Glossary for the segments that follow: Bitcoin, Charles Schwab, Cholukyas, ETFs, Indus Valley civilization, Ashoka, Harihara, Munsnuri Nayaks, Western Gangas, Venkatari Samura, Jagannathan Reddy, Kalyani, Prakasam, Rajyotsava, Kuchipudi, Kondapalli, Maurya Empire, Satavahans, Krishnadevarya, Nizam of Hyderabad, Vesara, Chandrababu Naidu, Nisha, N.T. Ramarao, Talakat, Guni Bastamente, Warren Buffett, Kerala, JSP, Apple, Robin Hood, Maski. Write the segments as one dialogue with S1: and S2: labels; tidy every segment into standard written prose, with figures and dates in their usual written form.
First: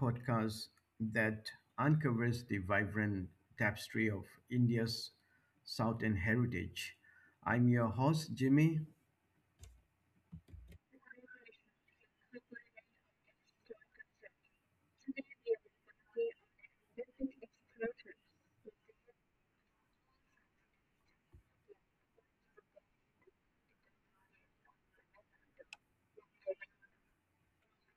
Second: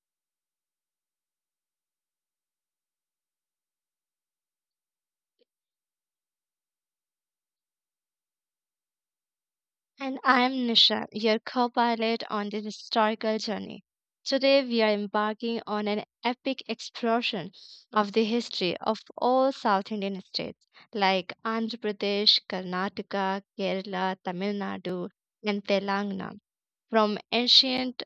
S1: podcast that uncovers the vibrant tapestry of India's Southern heritage. I'm your host, Jimmy.
S2: And I'm Nisha, your co pilot on this historical journey. Today, we are embarking on an epic exploration of the history of all South Indian states like Andhra Pradesh, Karnataka, Kerala, Tamil Nadu, and Telangana. From ancient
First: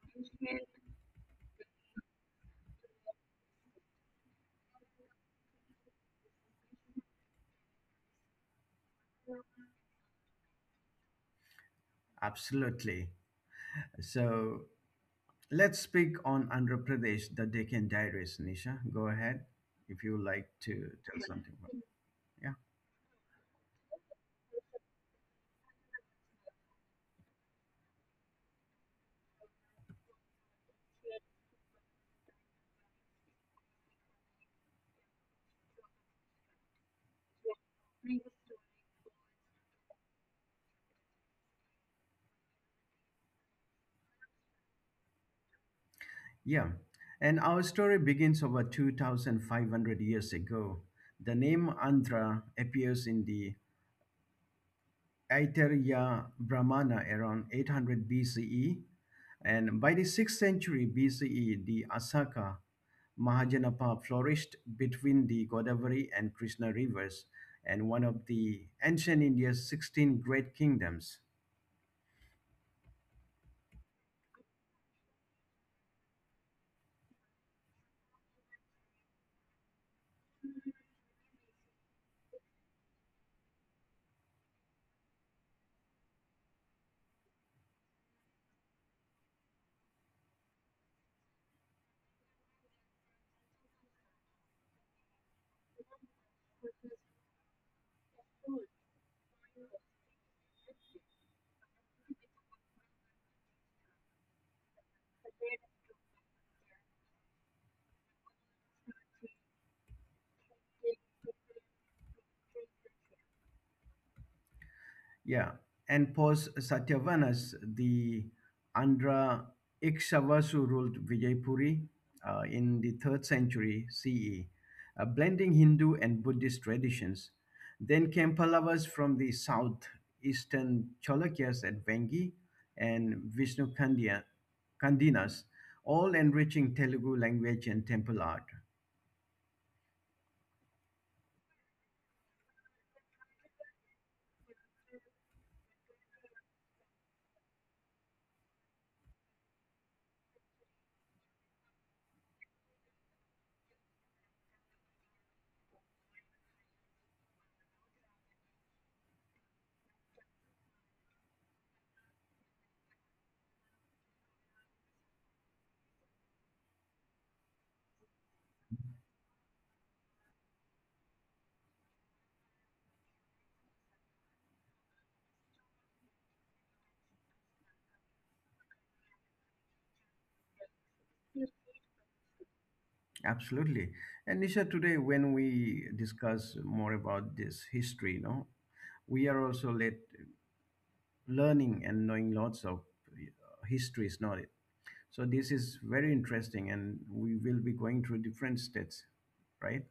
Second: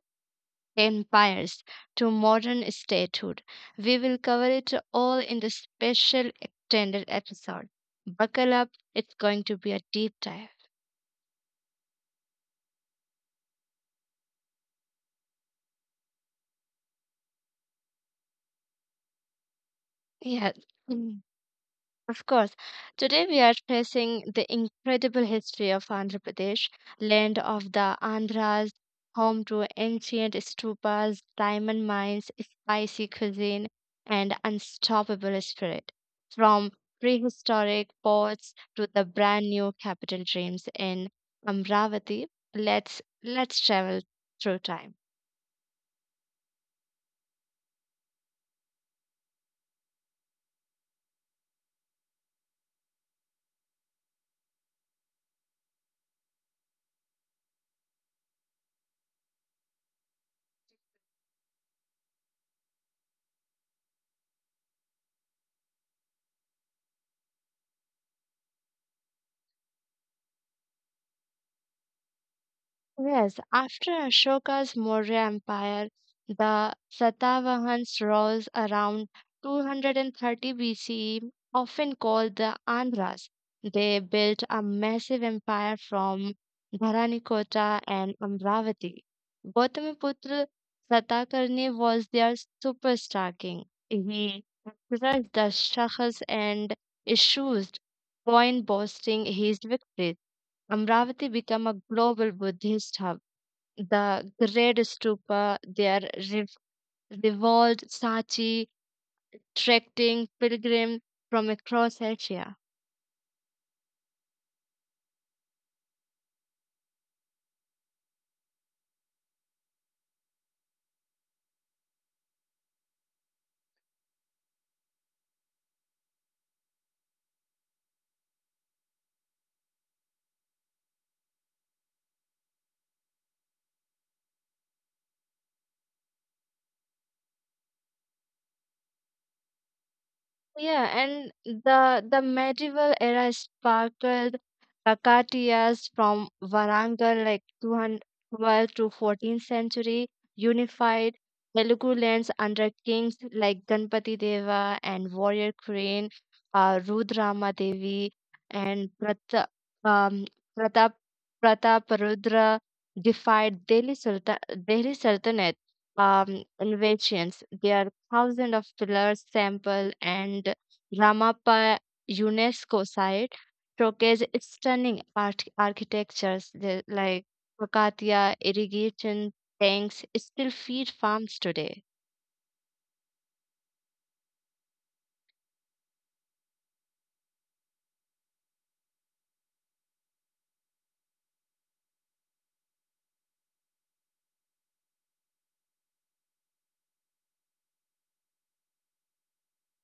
S2: empires to modern statehood, we will cover it all in this special extended episode. Buckle up, it's going to be a deep dive.
S1: Absolutely. So let's speak on Andhra Pradesh, the Deccan Diaries. Nisha, go ahead if you like
S2: Yes.
S1: to tell something about it.
S2: Of course.
S1: Yeah.
S2: Today we are tracing the incredible history of Andhra Pradesh, land of the Andhras, home to ancient stupas, diamond mines, spicy cuisine, and unstoppable spirit. From prehistoric ports to the brand new capital dreams in Amravati, let's travel through time.
S1: Yeah. And our story begins over 2,500 years ago. The name Andhra appears in the Aitareya Brahmana around 800 BCE. And by the 6th century BCE, the Asaka Mahajanapa flourished between the Godavari and Krishna rivers and one of the ancient India's 16 great kingdoms.
S2: Yes, after Ashoka's Maurya Empire, the Satavahans rose around 230 BCE, often called the Andhras. They built a massive empire from Dharanikota and Amravati. Gautamiputra Satakarni was their superstar king. He crushed the Shahas and issues, coin boasting his victories. Amravati became a global Buddhist hub. The great stupa there revolved Sachi, trekking pilgrims from across Asia.
S1: Yeah, and post Satyavanas, the Andhra Ikshavasu ruled Vijaypuri in the 3rd century CE, blending Hindu and Buddhist traditions. Then came Pallavas from the south, eastern Cholukyas at Vengi and Vishnu Kandiya, Kandinas, all enriching Telugu language and temple art.
S2: Yeah, and the medieval era sparkled Kakatiyas from Warangal, like 212 to 14th century, unified Telugu lands under kings like Ganpati Deva and warrior queen Rudrama Devi and um, Pratap Prataparudra defied Delhi Sultanate inventions. There are thousands of pillars, temple, and Ramappa UNESCO site showcase stunning architectures like Kakatiya irrigation tanks still feed farms today.
S1: Absolutely. And Nisha, today when we discuss more about this history, we are also learning and knowing lots of histories, not it? So this is very interesting, and we will be going through different states, right?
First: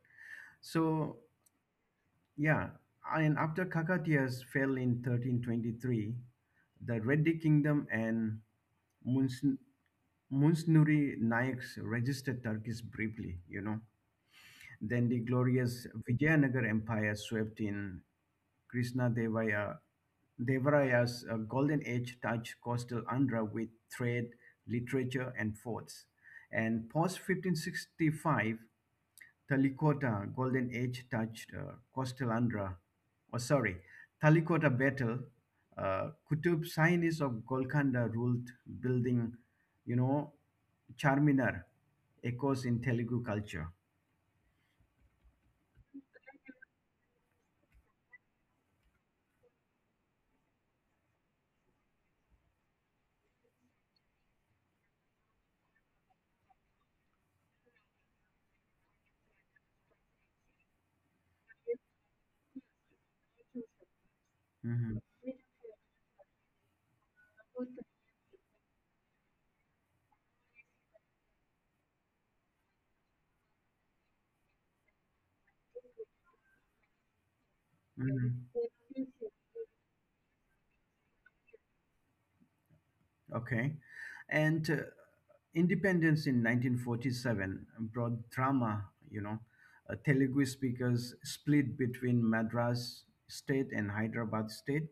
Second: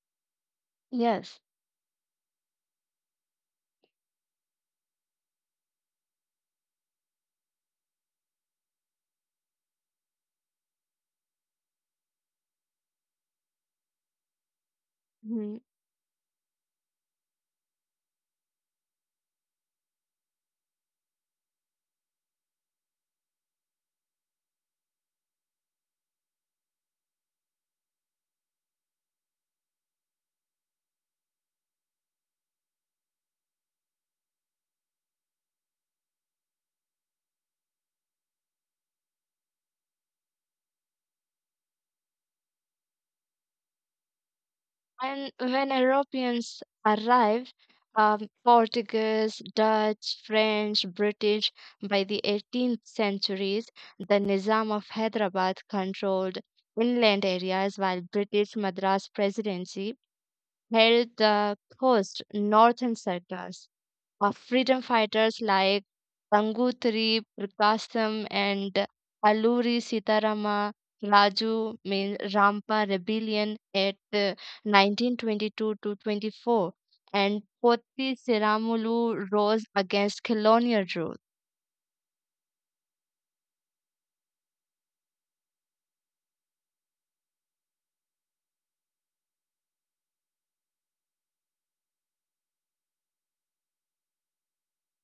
S1: So
S2: Yes.
S1: yeah, and after Kakatias fell in 1323, the Reddy Kingdom and Muns- Munsnuri Nayaks registered Turkish briefly. Then the glorious Vijayanagar Empire swept in. Krishna Devaya, Devaraya's golden age touched coastal Andhra with trade, literature, and forts. And post 1565, Talikota golden age touched coastal Andhra. Or sorry, Talikota battle. Kutub Sainis of Golconda ruled, building, you know, Charminar, echoes in Telugu culture.
S2: And when Europeans arrived, Portuguese, Dutch, French, British, by the 18th centuries, the Nizam of Hyderabad controlled inland areas while British Madras Presidency held the coast northern sectors freedom
S1: Mhm.
S2: fighters like Gangutri, Prakasam, and Alluri Sitarama Raju mean Rampa rebellion at 1922 to 24, and Potti
S1: Mhm.
S2: Siramulu rose against colonial rule.
S1: Okay. And independence in 1947 brought drama, you know. Telugu speakers split between Madras state and Hyderabad state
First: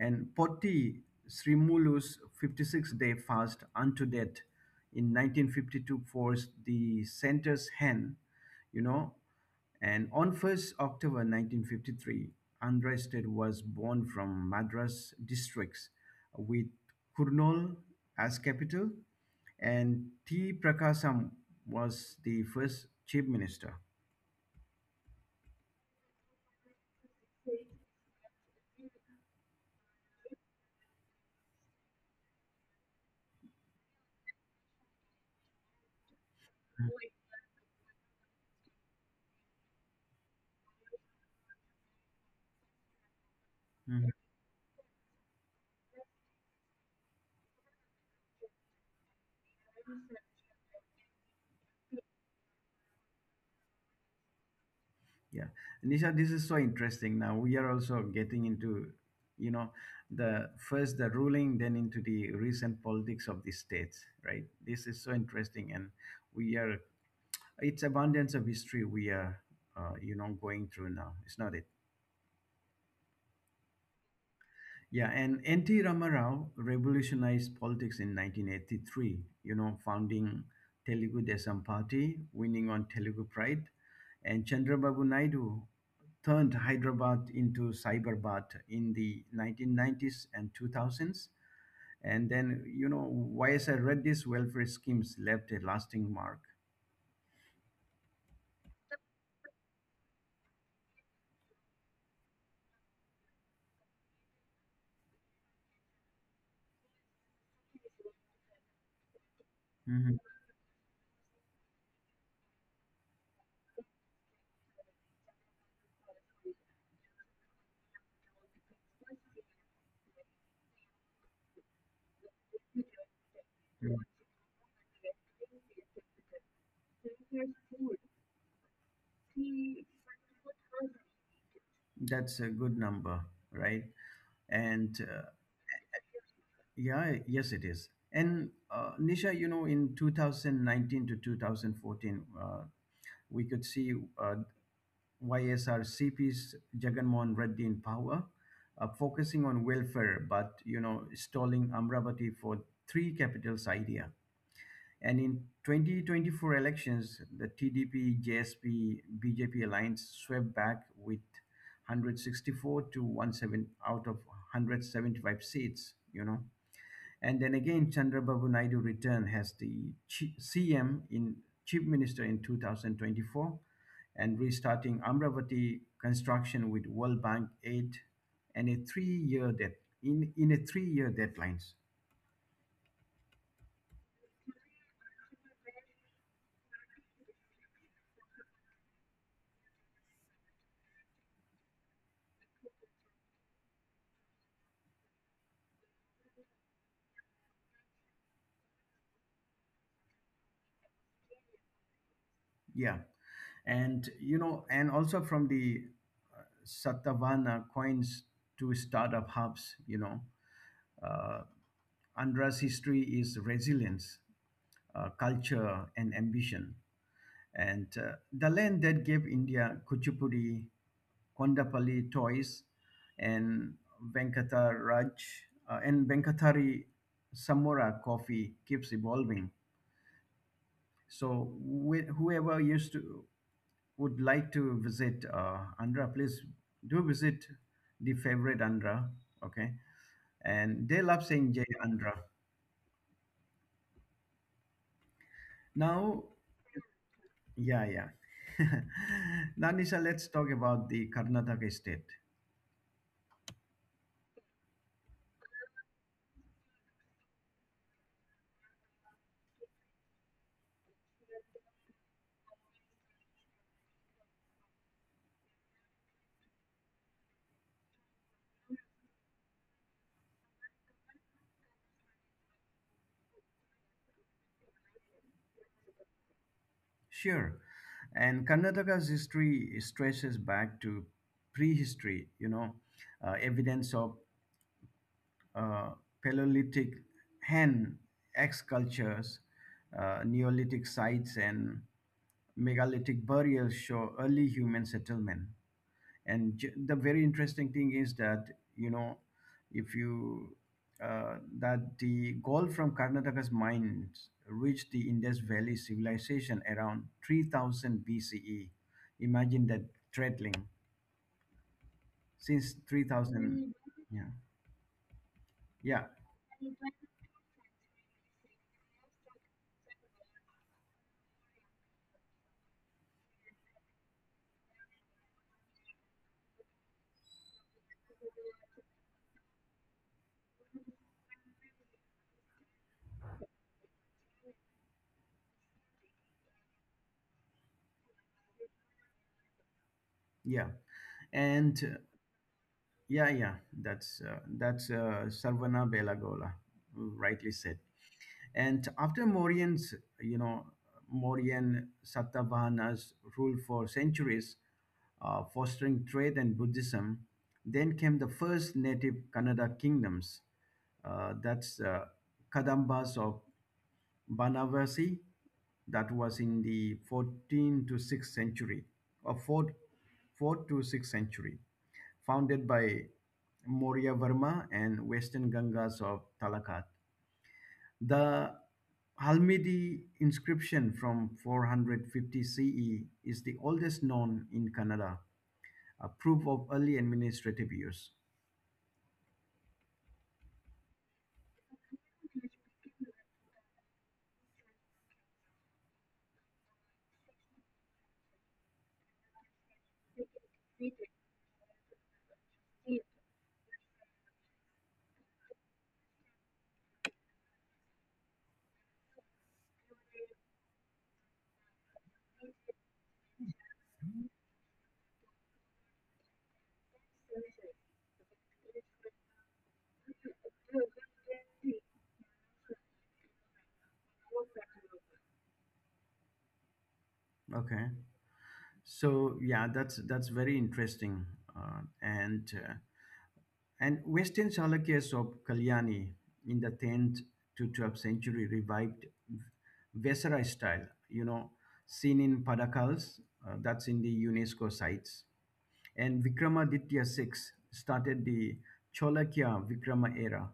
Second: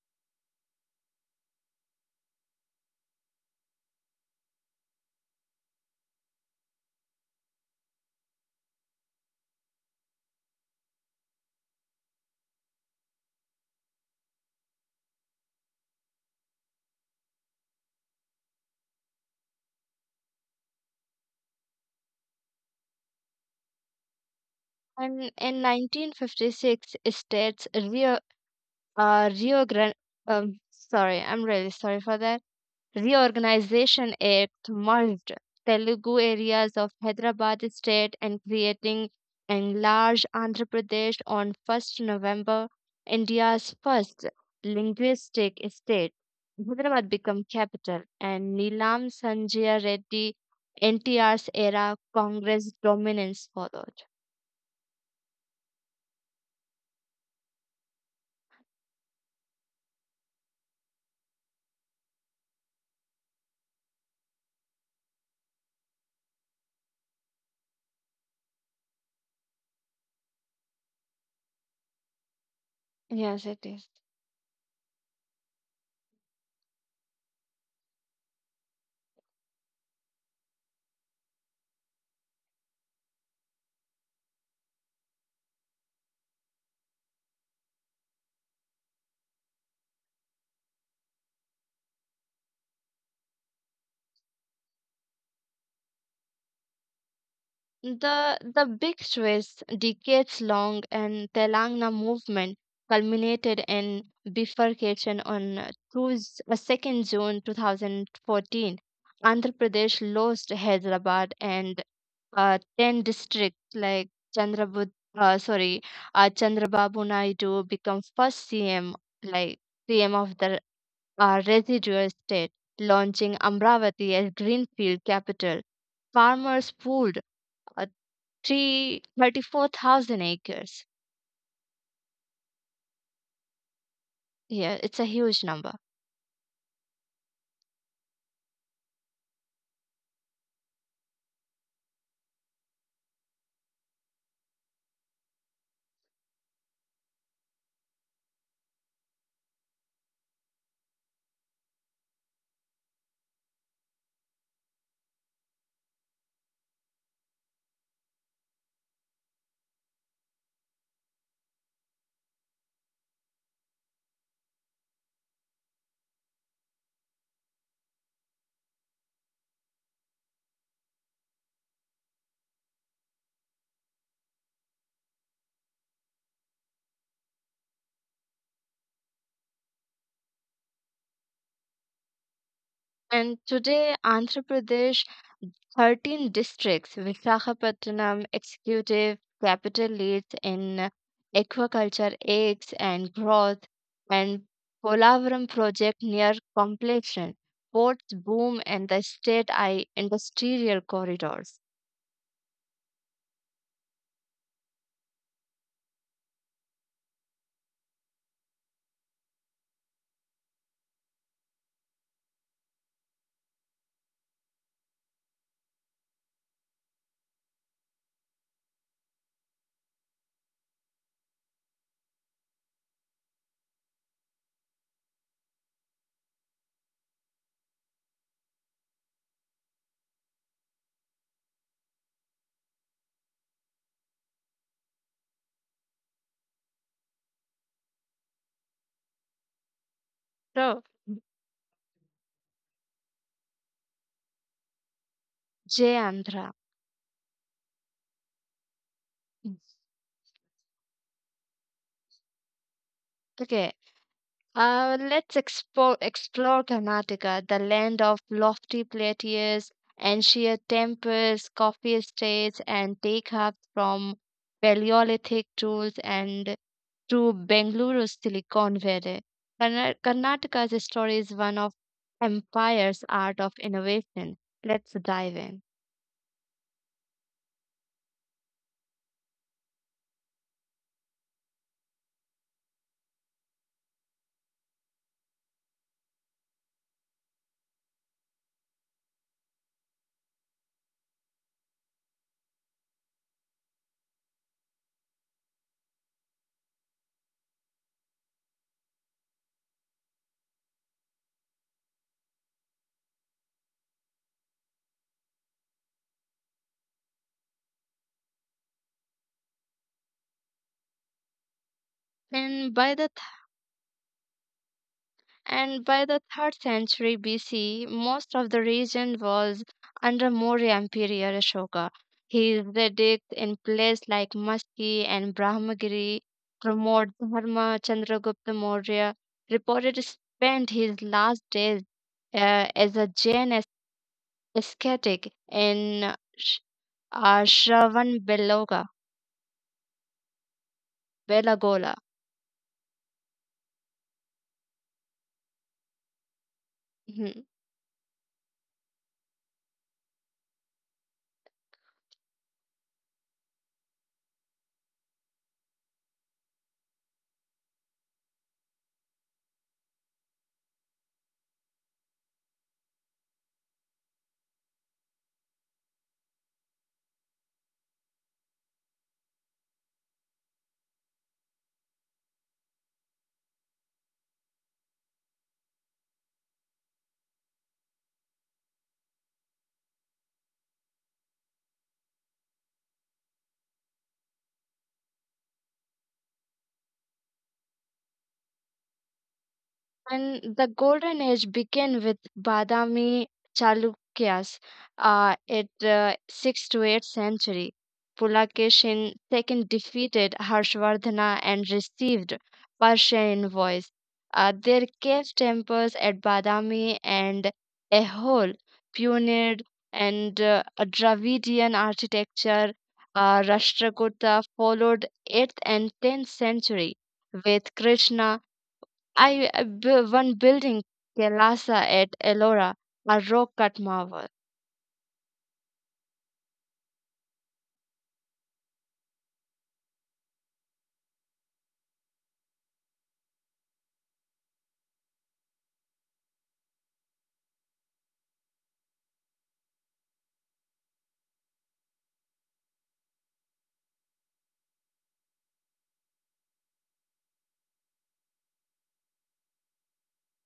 S1: and Potti Srimulu's 56 day fast unto death in 1952 forced the center's hand, you know, and on 1st October 1953, Unrested was born from Madras districts with Kurnool as capital, and T. Prakasam was the first chief minister.
S2: And in 1956, states uh, Rio Grande, sorry, I'm really sorry for that. Reorganization Act merged Telugu areas of Hyderabad state and creating enlarged Andhra Pradesh on 1st November, India's first linguistic state. Hyderabad became capital and Nilam Sanjay Reddy NTR's era Congress dominance followed.
S1: Yeah. Nisha, this is so interesting. Now we are also getting into, you know, the first the ruling, then into the recent politics of the states, right? This is so interesting, and we are it's abundance of history we are, going through now. It's not it.
S2: Yes, it is.
S1: Yeah, and N.T. Ramarao revolutionized politics in 1983, founding Telugu Desam Party, winning on Telugu Pride. And Chandrababu Naidu turned Hyderabad into Cyberbad in the 1990s and 2000s. And then, YSR Reddy's welfare schemes left a lasting mark.
S2: The big twist, decades long, and Telangana movement culminated in bifurcation on 2nd June 2014. Andhra Pradesh
S1: Mhm.
S2: lost Hyderabad and 10 districts like Chandrabud, uh, sorry, Chandrababu Naidu become first CM, like CM of the residual state, launching
S1: Mm.
S2: Amravati as Greenfield capital. Farmers pulled 334,000 acres.
S1: That's a good number, right?
S2: Yeah,
S1: And
S2: it's a
S1: uh,
S2: huge number.
S1: yeah, yes, it is. And Nisha, in 2019 to 2014, we could see uh, YSRCP's Jagannathan Reddy in power, focusing on welfare, but stalling Amravati for three capitals idea. And in 2024 elections, the TDP, JSP, BJP alliance swept back with 164 to 17 out of 175 seats. And then again, Chandrababu Naidu returned as the CM in Chief Minister in 2024 and restarting Amravati construction with World Bank aid and a three-year debt in a three-year deadlines.
S2: And today, Andhra Pradesh, 13 districts, Visakhapatnam executive capital leads in aquaculture, eggs, and growth, and Polavaram project near completion, ports boom, and the state I industrial corridors.
S1: Yeah. And also from the Satavana coins to startup hubs, uh, Andra's history is resilience, culture, and ambition. And the land that gave India Kuchipudi, Kondapalli toys, and Venkataraj and Venkatari Samura coffee keeps evolving. So whoever used to would like to visit Andhra, please do visit the favorite Andhra. Okay,
S2: So,
S1: and they love saying Jay Andhra.
S2: Jay
S1: Now,
S2: Andhra.
S1: yeah, yeah. Now, Nisha, let's talk about the Karnataka state.
S2: Okay, explore Karnataka, the land of lofty plateaus and sheer temples, coffee estates, and take hubs from Paleolithic tools and to Bengaluru's Silicon Valley. Karnataka's story is one of empire's art of innovation. Let's dive in.
S1: Sure. And Karnataka's history stretches back to prehistory, evidence of uh, Paleolithic hand excultures, Neolithic sites, and megalithic burials show early human settlement and the very interesting thing is that you know if you that the gold from Karnataka's mines reached the Indus Valley civilization around 3000 BCE. Imagine that threadling since
S2: And by the
S1: 3000. Yeah,
S2: and
S1: yeah,
S2: by the 3rd century BC, most of the region was under Maurya Emperor Ashoka. His edicts in places like Maski and Brahmagiri promote Dharma Chandragupta Maurya, reported spent his last days as a Jain ascetic in Shravan
S1: yeah, and
S2: Belagola.
S1: yeah, yeah. That's Sarvana Belagola, who
S2: Hmm.
S1: rightly said. And after you know, Mauryan Satavahana's rule for centuries, fostering trade and Buddhism, then came the first native Kannada kingdoms. That's Kadambas of Banavasi, that was in the 14th to 6th century, or 4th, 4th to 6th century, founded by Maurya Varma and Western Gangas of Talakat. The Halmidi inscription from 450 CE is the oldest known in Kannada, a proof of early administrative use.
S2: And the golden age began with Badami Chalukyas at 6th to 8th century. Pulakeshin II defeated Harshvardhana and received Persian envoys. Their cave temples at Badami and Ehol pioneered and a Dravidian architecture. Rashtrakuta followed 8th and 10th century with Krishna I one building Kailasa at Ellora, a rock-cut marvel,
S1: Okay, so yeah, that's very interesting. Uh, and uh, and Western Chalukyas of Kalyani in the 10th to 12th century revived Vesara style, you know, seen in Padakals, that's in the UNESCO sites. And Vikramaditya six started the Cholakya Vikrama era.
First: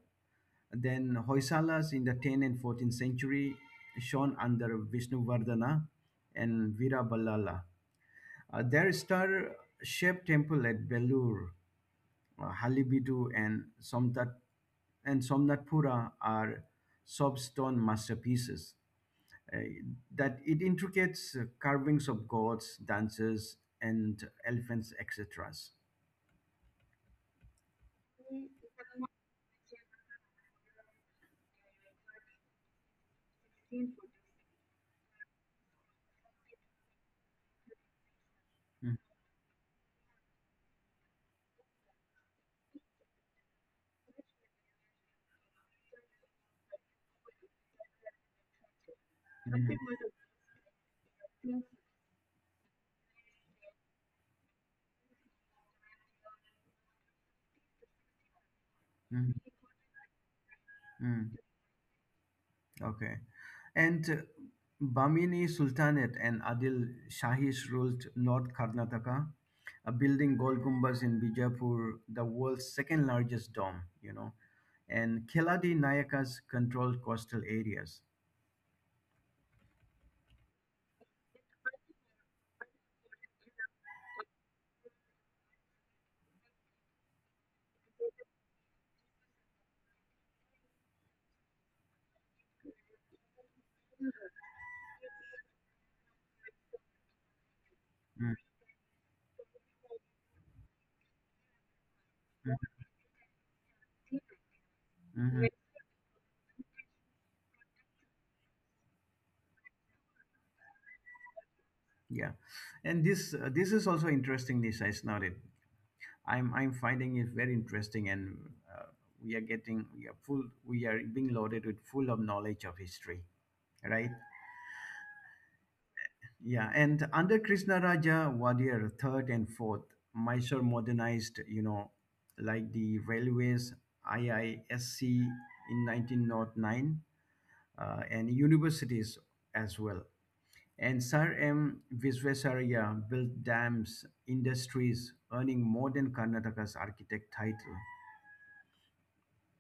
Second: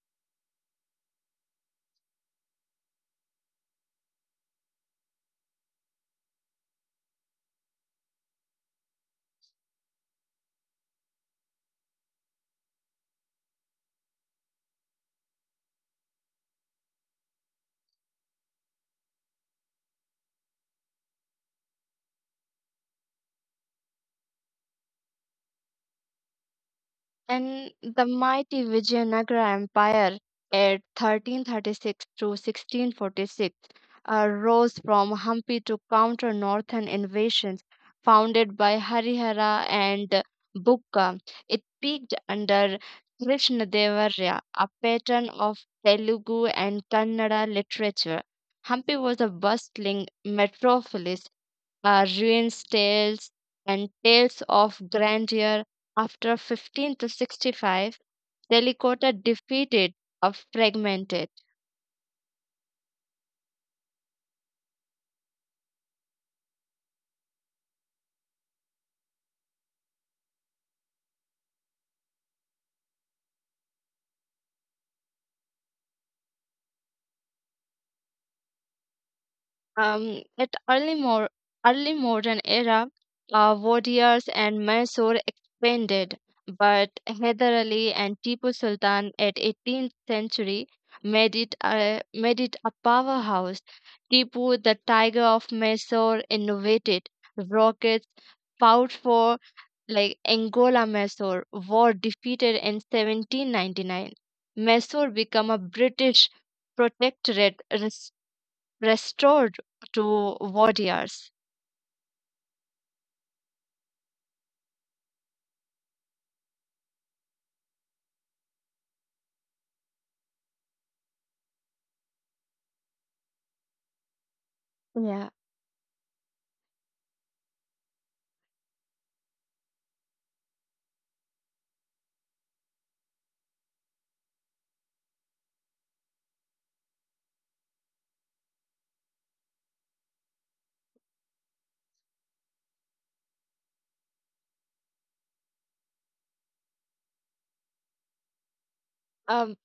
S1: Then Hoysalas in the 10th and 14th century shone under Vishnuvardhana and Viraballala. Their star shaped temple at Belur, Halibidu, and Somtat and Somnathpura are soft stone masterpieces. uh, that it intricates carvings of gods, dancers, and elephants, etc.
S2: and the mighty Vijayanagara Empire at 1336 to 1646 rose from Hampi to counter northern invasions founded by Harihara and Bukka. It peaked under Krishnadevarya, a patron of Telugu and Kannada literature. Hampi was a
S1: Something like
S2: bustling
S1: that.
S2: metropolis ruins tales and tales of grandeur after 15 to 65 Delicota
S1: Mhm.
S2: defeated or fragmented.
S1: Mhm. Okay. And Bamini Sultanate and Adil Shahis ruled North Karnataka, building Gol Gumbaz in Bijapur, the world's second largest dome. And Keladi Nayakas controlled coastal areas.
S2: At early modern era, warriors and Mysore expanded, but Hyder Ali and Tipu Sultan at 18th century made it a powerhouse. Tipu, the tiger of Mysore, innovated rockets,
S1: Mm,
S2: fought for like Angola Mysore were defeated
S1: mm,
S2: in 1799. Mysore
S1: mhm.
S2: became a British protectorate restored to warriors.
S1: Yeah. And this is also interesting, Nisha, is not it? I'm finding it very interesting, and uh, we are being loaded with full of knowledge of history, right?
S2: Yeah.
S1: Yeah, and under Krishna Raja Wadir third and fourth, Mysore modernized, like the railways, IISC in 1909, and universities as well. And Sir M. Visvesaraya built dams, industries, earning more than Karnataka's architect title.
S2: Um,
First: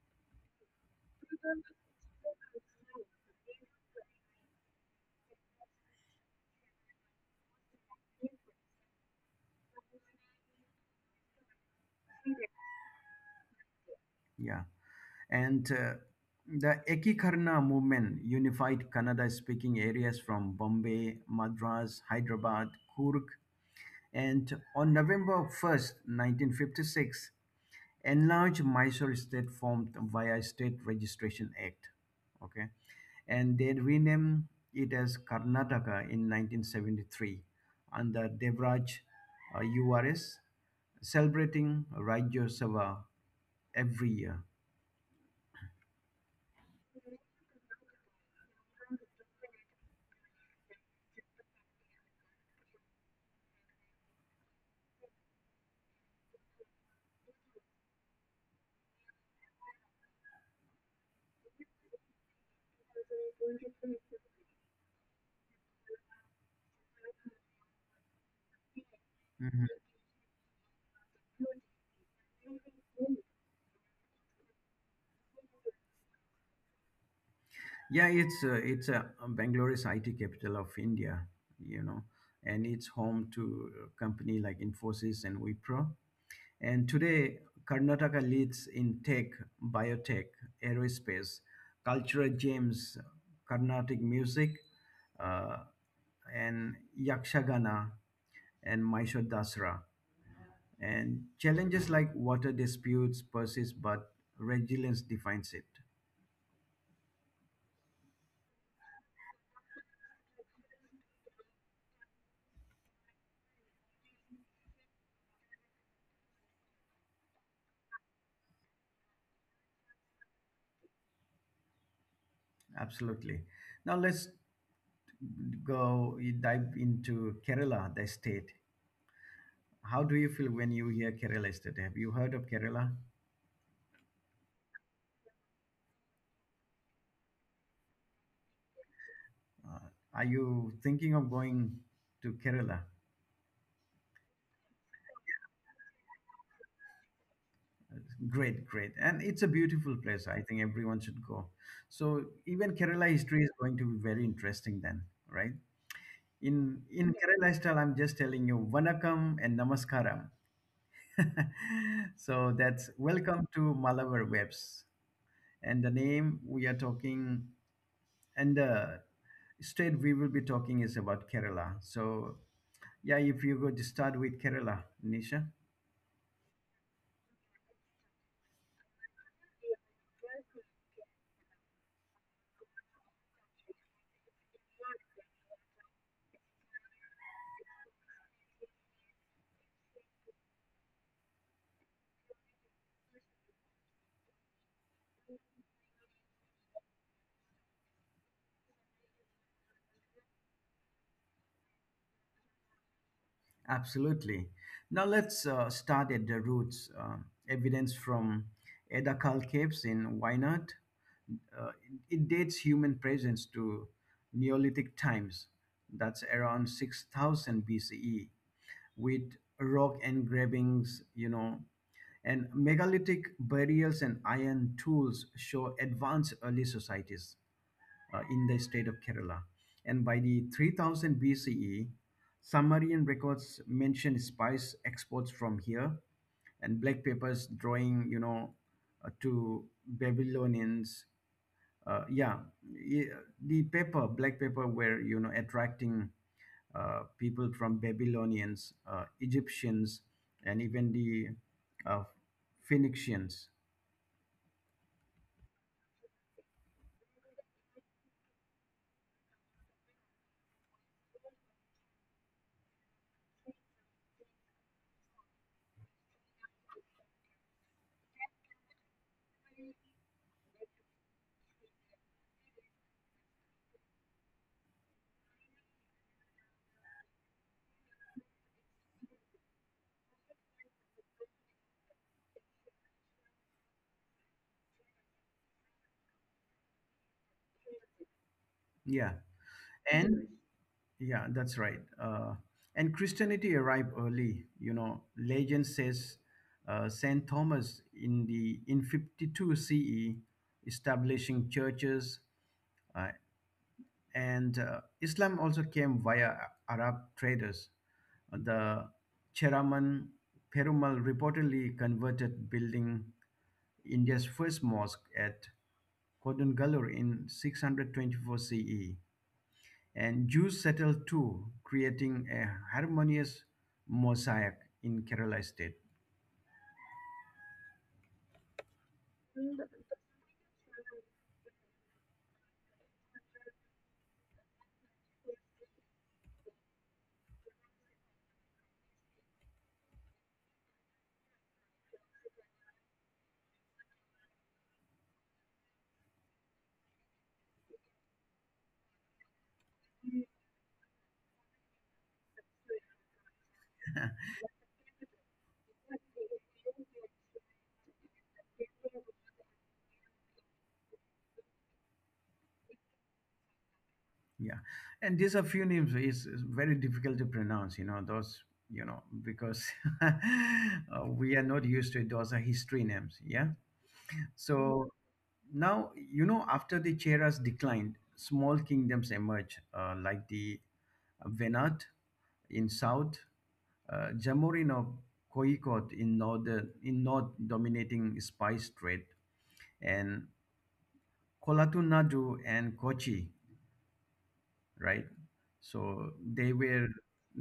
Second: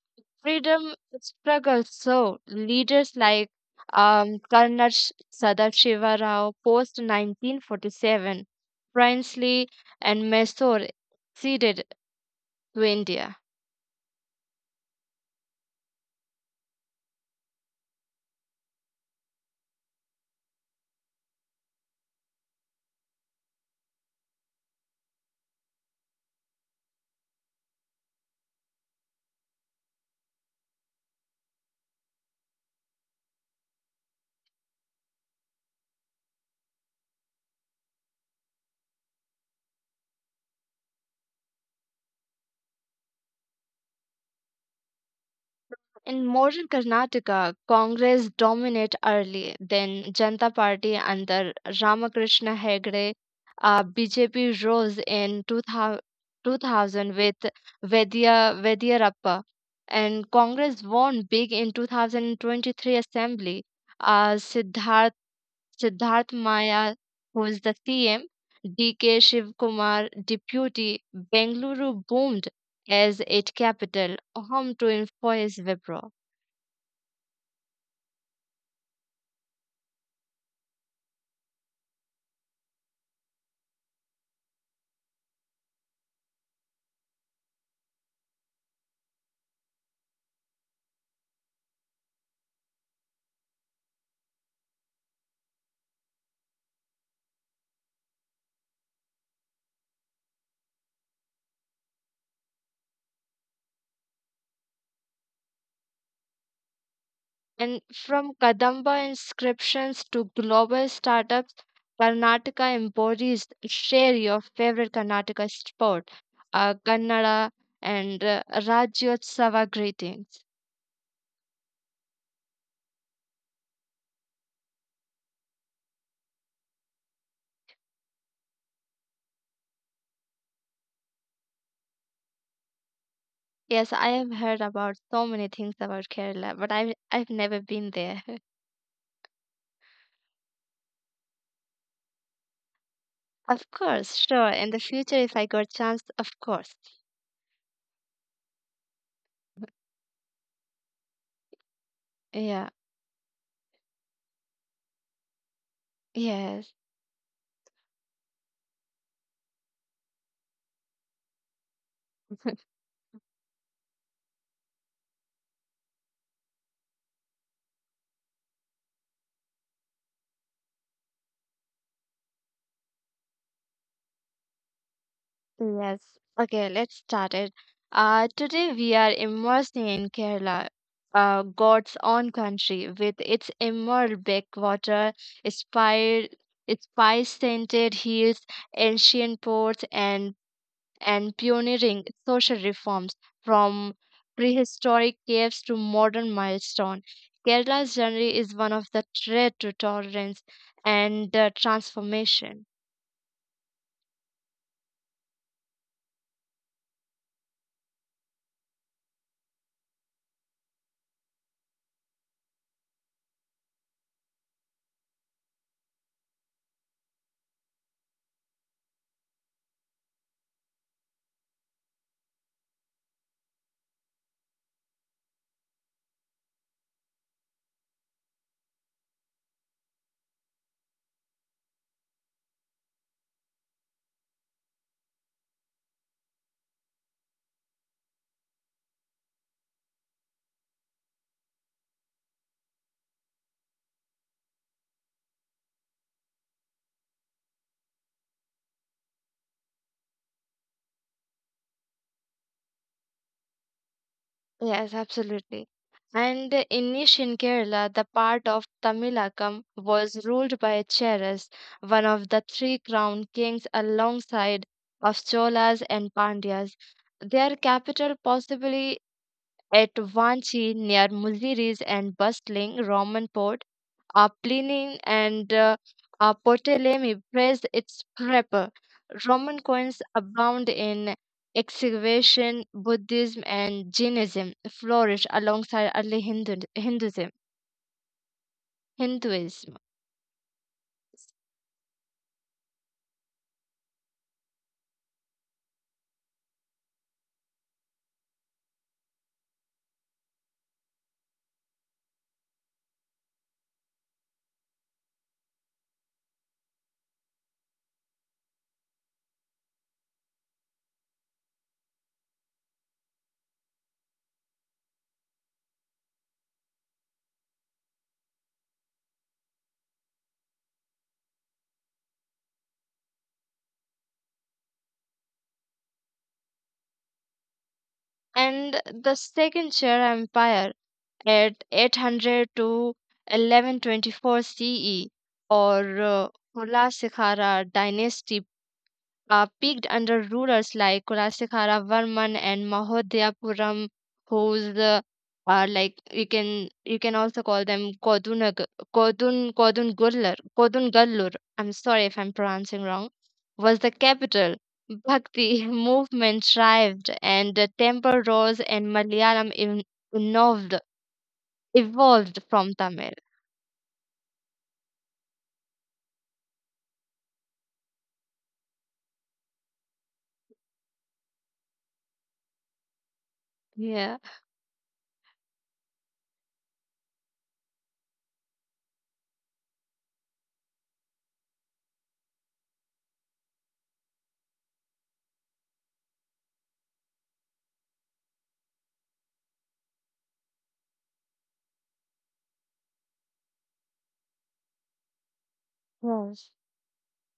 S2: Freedom struggle. So leaders like Karna Sadashiva Rao post 1947 princely and Mysore ceded to India.
S1: Yeah. And the Ekikarna movement unified Kannada speaking areas from Bombay, Madras, Hyderabad, Kurg, and on November 1st, 1956, enlarged Mysore state formed via State Registration Act. Okay, and they renamed it as Karnataka in 1973 under Devraj URS, celebrating Rajya Sabha every year.
S2: In modern Karnataka, Congress dominate early, then Janata Party under Ramakrishna Hegde. BJP rose in 2000, with Vedya, Vedyarappa, and Congress won big in 2023 Assembly. Uh, Siddharth, Siddharth Maya, who is the CM, DK Shiv
S1: Mm-hmm.
S2: Kumar, deputy, Bengaluru boomed as its capital, home to Infosys Wipro.
S1: Yeah, it's a Bangalore is IT capital of India, you know, and it's home to a company like Infosys and Wipro. And today, Karnataka leads in tech, biotech, aerospace, cultural gems, Carnatic music, uh, and Yakshagana and Mysore Dasra. And challenges like water disputes persist, but resilience defines it.
S2: And from Kadamba inscriptions to global startups, Karnataka embodies. Share your favorite Karnataka sport, Kannada, and Rajyotsava greetings.
S1: Absolutely. Now let's go you dive into Kerala, the state. How do you feel when you hear Kerala state? Have you heard of Kerala?
S2: Yes, I have heard about so many things about Kerala, but I've never been there.
S1: Uh, are you thinking of going to Kerala?
S2: Of course, sure. In the future, if I got chance, of course.
S1: Great, great. And it's a beautiful place. I think everyone should go. So
S2: Yeah,
S1: even Kerala history is going to be very interesting then, right?
S2: yes.
S1: In Kerala style, I'm just telling you Vanakkam and Namaskaram. So that's welcome to Malabar Webs. And the name we are talking And the state we will be talking is about Kerala. So, yeah, if you go to start with Kerala, Nisha,
S2: Yes. Okay, let's start it. Today we are immersing in Kerala, God's own country, with its emerald backwater, its fire, its spice scented hills, ancient ports, and pioneering social reforms from prehistoric caves to modern milestone. Kerala's journey is one of the threat to tolerance and transformation.
S1: absolutely. Now let's start at the roots. Evidence from Edakal caves in Wayanad. Uh, it dates human presence to Neolithic times. That's around 6000 BCE with rock engravings, and megalithic burials and iron tools show advanced early societies in the state of Kerala. And by the 3000 BCE, Sumerian records mention spice exports from here and black papers drawing, to Babylonians uh, yeah y- the paper black paper were attracting people from Babylonians, Egyptians, and even the uh, phoenicians.
S2: Yes, absolutely. And in ancient Kerala, the part of Tamilakam was ruled by Cheras, one of the 3 crown kings alongside of Cholas and Pandyas. Their capital possibly at Vanchi, near Muziris and bustling Roman port, are Pliny and Ptolemy praise its prepper. Roman coins abound in excavation, Buddhism and Jainism flourish alongside early Hinduism.
S1: Yeah,
S2: Hinduism.
S1: and yeah that's right. And Christianity arrived early. Legend says St. Thomas in 52 CE establishing churches uh, And Islam also came via Arab traders. The Cheraman Perumal reportedly converted, building India's first mosque at Kodungallur in 624 CE. And Jews settled too, creating a harmonious mosaic in Kerala state.
S2: And the Second Chera Empire at 800 to 1124 CE or Hulasikara dynasty peaked under rulers like Kulasekhara Varman and Mahodhyapuram, whose like you can also call them Kodunag Kodun Kodun Gullur Kodun Gallur. I'm sorry if I'm pronouncing wrong. Was the capital. Bhakti movement thrived, and the temple rose, and Malayalam evolved evolved from Tamil.
S1: Yeah, and these are few names is very difficult to pronounce. You know those. You know, because uh, we are not used to it. Those are history names. Yeah.
S2: Yeah.
S1: Mhm. So now after the Cheras declined, small kingdoms emerged like the Venat in south, Jamorin of Koikot in north dominating spice trade, and Kolatun Nadu and Kochi, right? So
S2: Yes.
S1: they were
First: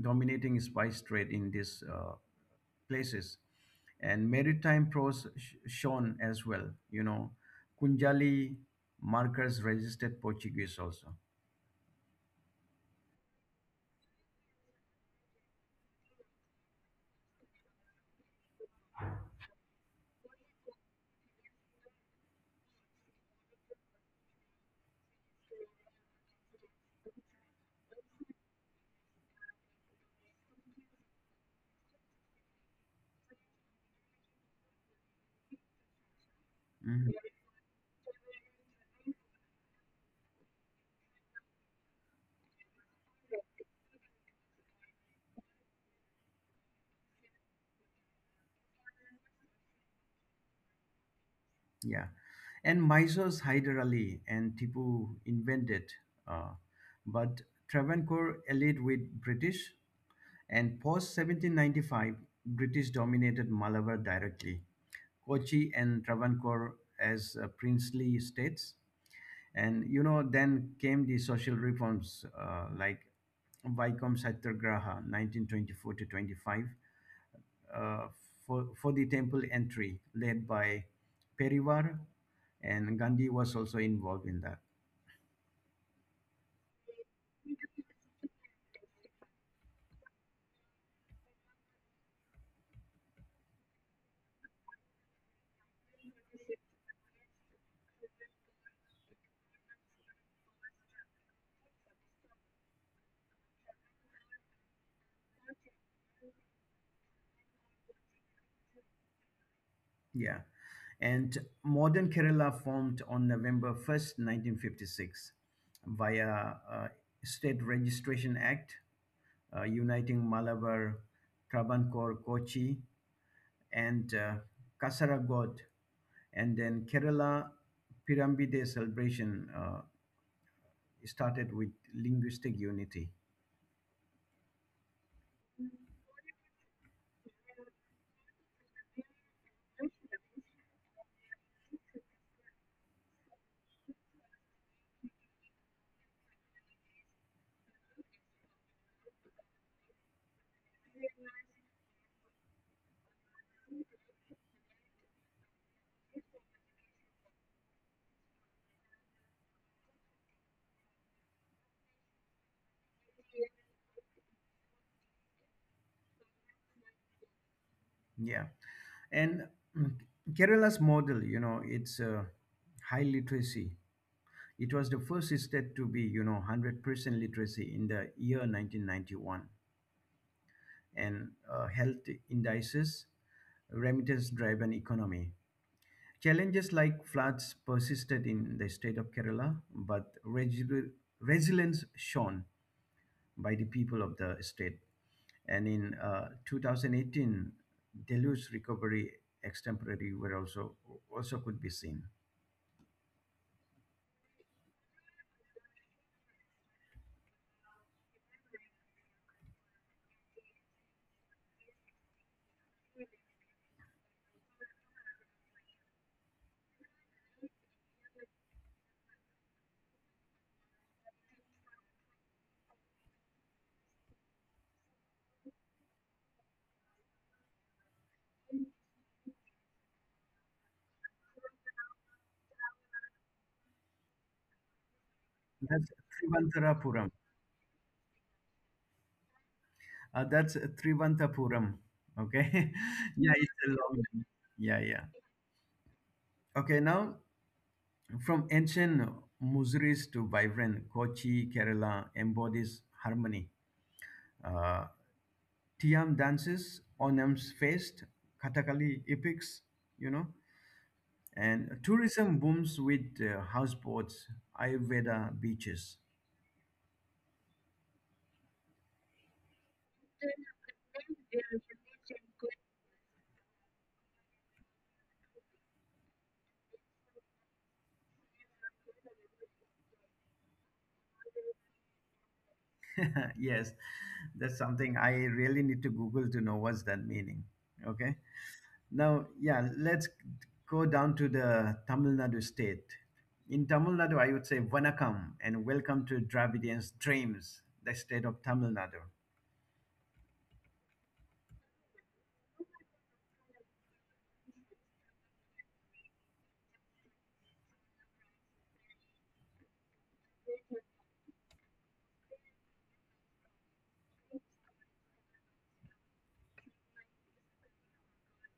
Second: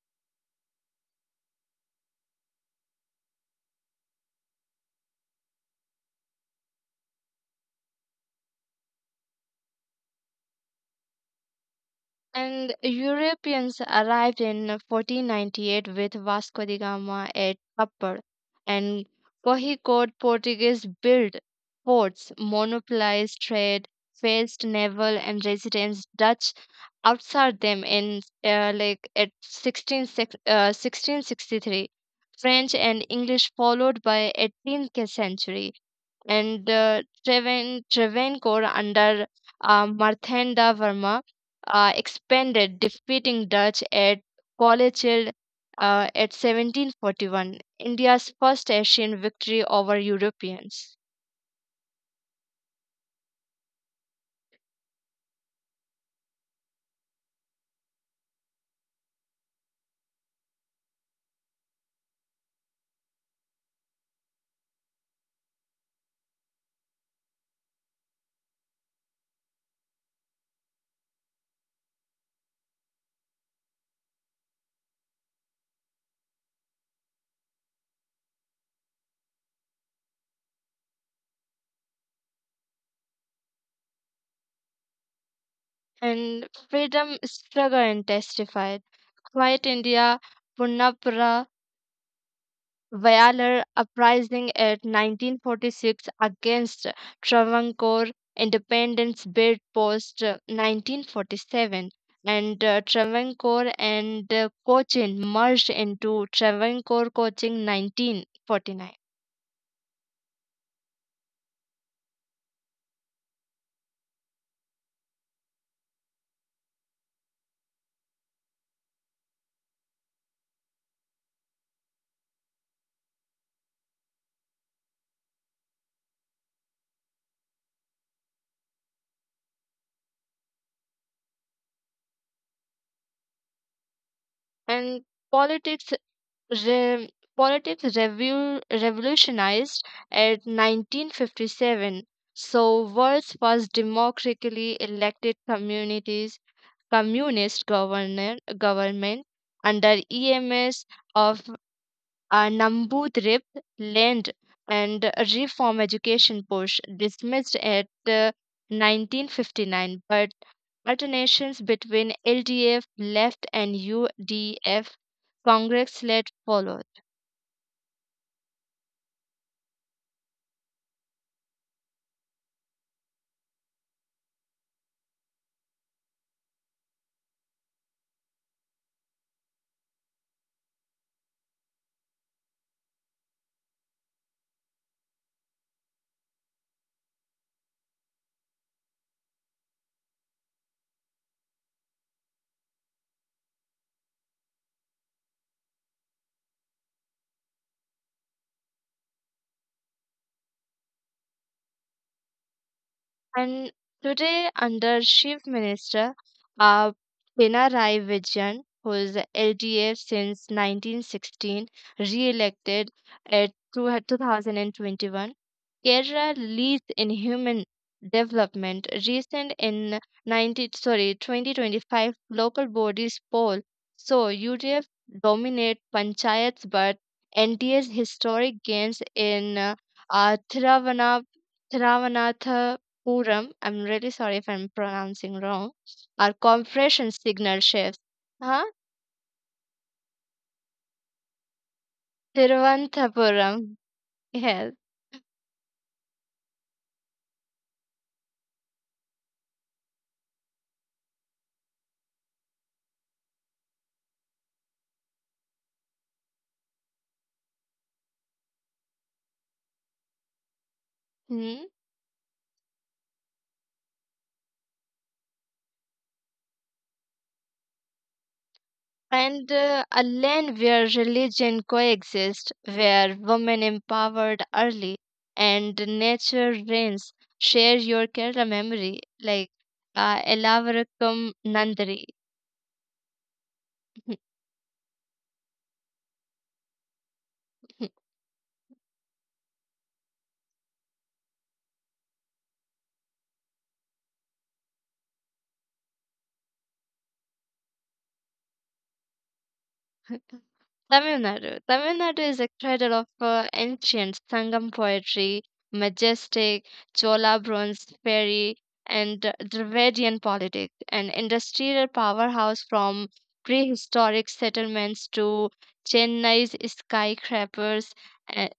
S1: dominating spice trade in these places, and maritime prose shone as well. Kunjali markers registered Portuguese also.
S2: And Europeans arrived in 1498 with Vasco da Gama at Kapar, and Cohicode Portuguese built forts, monopolized trade, faced naval and residents Dutch outside them in 1663. French and English followed by 18th century and
S1: Mhm.
S2: Travancore under Marthanda Verma expanded, defeating Dutch at Polichin at 1741, India's first Asian victory over Europeans.
S1: Yeah, and Mysore's Hyder Ali and Tipu invented, uh, but Travancore allied with British, and post 1795, British dominated Malabar directly, Kochi and Travancore as princely states. And then came the social reforms like Vaikom Satyagraha, 1924 to 25, uh, for, the temple entry, led by Perivar, and Gandhi was also involved in that.
S2: And freedom struggle and testified. Quiet India, Punnapura Vayalar uprising at 1946 against Travancore independence bid post 1947 and Travancore and Cochin merged into Travancore Cochin 1949
S1: Yeah. And modern Kerala formed on November 1st, 1956, via State Registration Act, uniting Malabar, Travancore, Kochi, and Kasaragod. And then Kerala Pirambide Day celebration started with linguistic unity.
S2: and politics Re- politics revolutionized at 1957. So world's first democratically elected communities communist governor government under EMS of Namboodirip land and reform education push dismissed at 1959 but alternations between LDF left and UDF Congress led followed.
S1: Yeah. And mm, Kerala's model, it's high literacy. It was the first state to be, 100% literacy in the year 1991 and health indices, remittance driven economy. Challenges like floods persisted in the state of Kerala, but resilience shone by the people of the state. And in 2018, deluge recovery extemporary were also could be seen.
S2: And today, under Chief Minister uh, Pinarayi Vijayan, who is a LDF since 1916, re-elected at 2021, Kerala leads in human development. Recent in 90, sorry 2025 local bodies poll, so UDF dominate panchayats, but NDS historic gains in uh, Thiruvannamalai. I'm really sorry if I'm pronouncing wrong,
S1: That's
S2: or
S1: Trivantarapuram.
S2: compression signal shifts. Huh?
S1: That's Trivanthapuram. Okay, yeah,
S2: Tiruvananthapuram.
S1: it's a long name.
S2: Yes.
S1: Yeah, yeah. Okay, now, from ancient Muziris to vibrant Kochi, Kerala embodies harmony. Uh, Tiam dances, Onam's fest, Kathakali epics, you know,
S2: Hmm?
S1: and tourism booms with houseboats, Ayurveda beaches.
S2: And a land where religion coexists, where women empowered early and nature reigns. Share your Kerala memory, like Elavarakam Nandari.
S1: Yes, that's something I really need to Google to know what's that meaning. Okay, now, yeah, let's go down to the Tamil Nadu state. In Tamil Nadu, I would say Vanakkam and welcome to Dravidian's Dreams, the state of Tamil Nadu.
S2: Tamil Nadu. Tamil Nadu is a cradle of ancient Sangam poetry, majestic Chola bronze fairy, and Dravidian politics, an industrial powerhouse from prehistoric settlements to Chennai's skyscrapers. Uh,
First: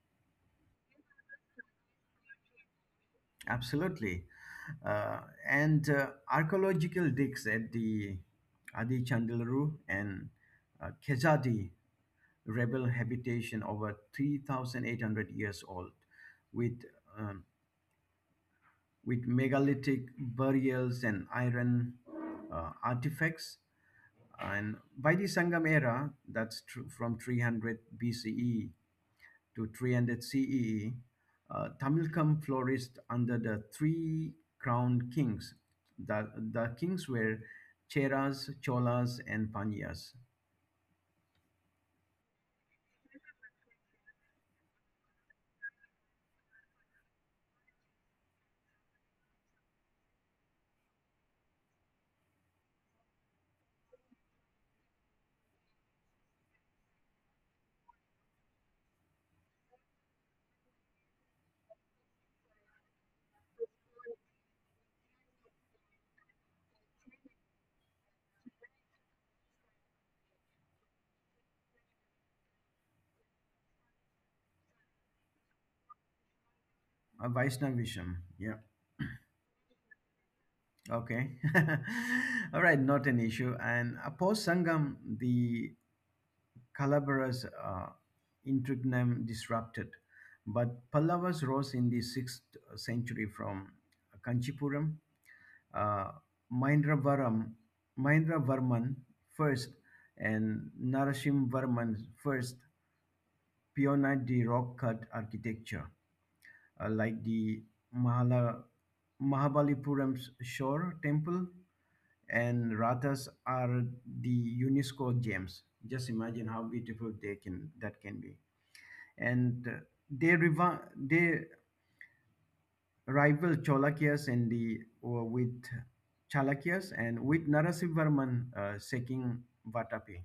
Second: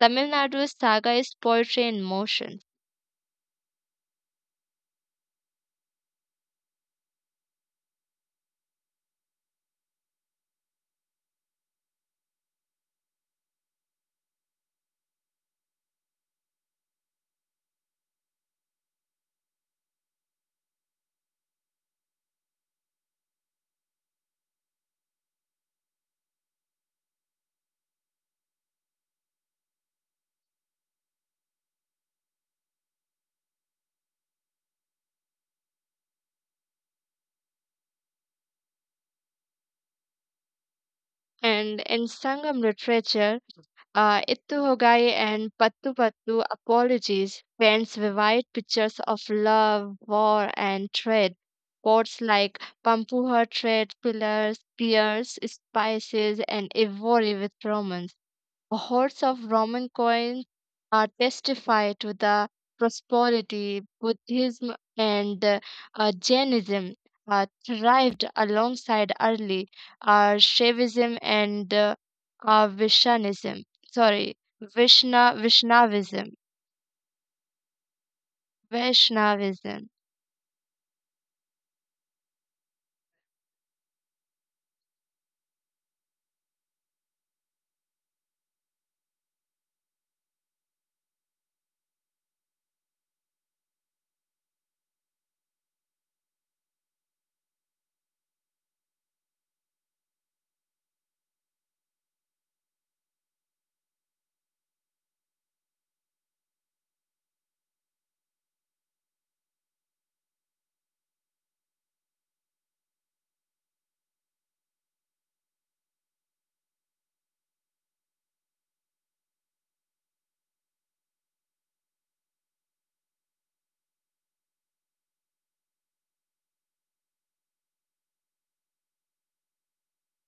S2: Tamil Nadu's saga is poetry in motion.
S1: Absolutely. Uh, and Archaeological digs at the Adi Chandilaru and Khezadi rebel habitation over 3,800 years old with, um, with megalithic burials and iron artifacts. And by the Sangam era, from 300 BCE to 300 CE, Tamilkam flourished under the three crowned kings. The kings were Cheras, Cholas, and Pandyas.
S2: And in Sangam literature, Ittu Hogai and Pattu Pattu Apologies paints vivid pictures of love, war, and trade. Poets like Pampuha trade pillars, pears, spices, and ivory with romance. Hordes of Roman coins testify to the prosperity Buddhism and Jainism thrived alongside early Shaivism and Vishnavism. Sorry, Vishna Vishnavism.
S1: Vaishnavism. Yeah.
S2: Vaishnavism.
S1: Okay. All right. Not an issue. And post Sangam, the Kalabara's interregnum disrupted. But Pallavas rose in the 6th century from Kanchipuram, uh, Mahendravaram, Mahendravarman first and Narasimhavarman first pioneered the rock cut architecture, like the Mahala, Mahabalipuram's Shore Temple and Rathas are the UNESCO gems. Just imagine how beautiful they can that can be, and they rival Cholakyas and the with Chalukyas, and with Narasimhavarman saking Vatapi.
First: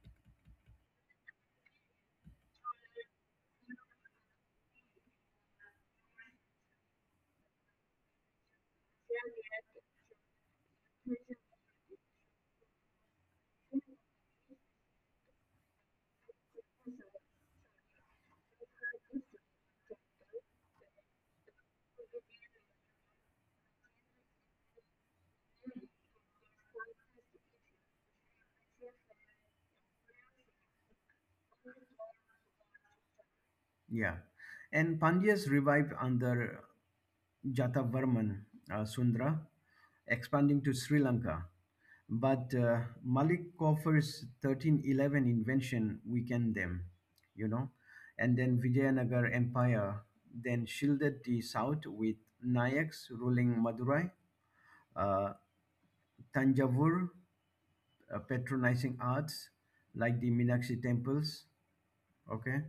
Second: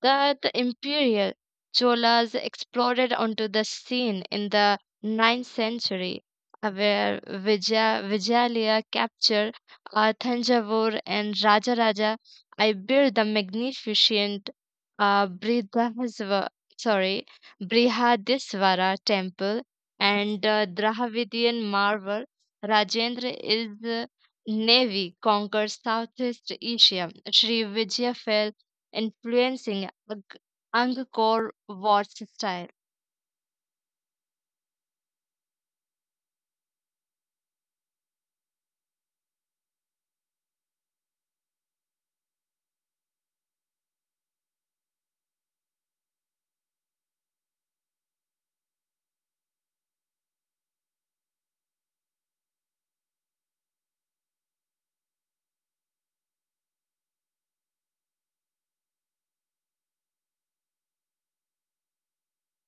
S2: That the imperial Cholas exploded onto the scene in the ninth century, where Vijayalia captured Thanjavur and Rajaraja. I built the magnificent uh, Brihadasva, sorry, Brihadisvara temple and Dravidian marvel. Rajendra is navy conquered Southeast Asia. Sri Vijaya fell influencing Angkor Wat's style.
S1: Yeah, and Pandyas revived under Jatavarman Sundra, expanding to Sri Lanka. But Malik Koffer's 1311 invention weakened them, you know, and then Vijayanagar Empire then shielded the south with Nayaks ruling Madurai, uh, Tanjavur, patronizing arts like the Meenakshi temples. Okay,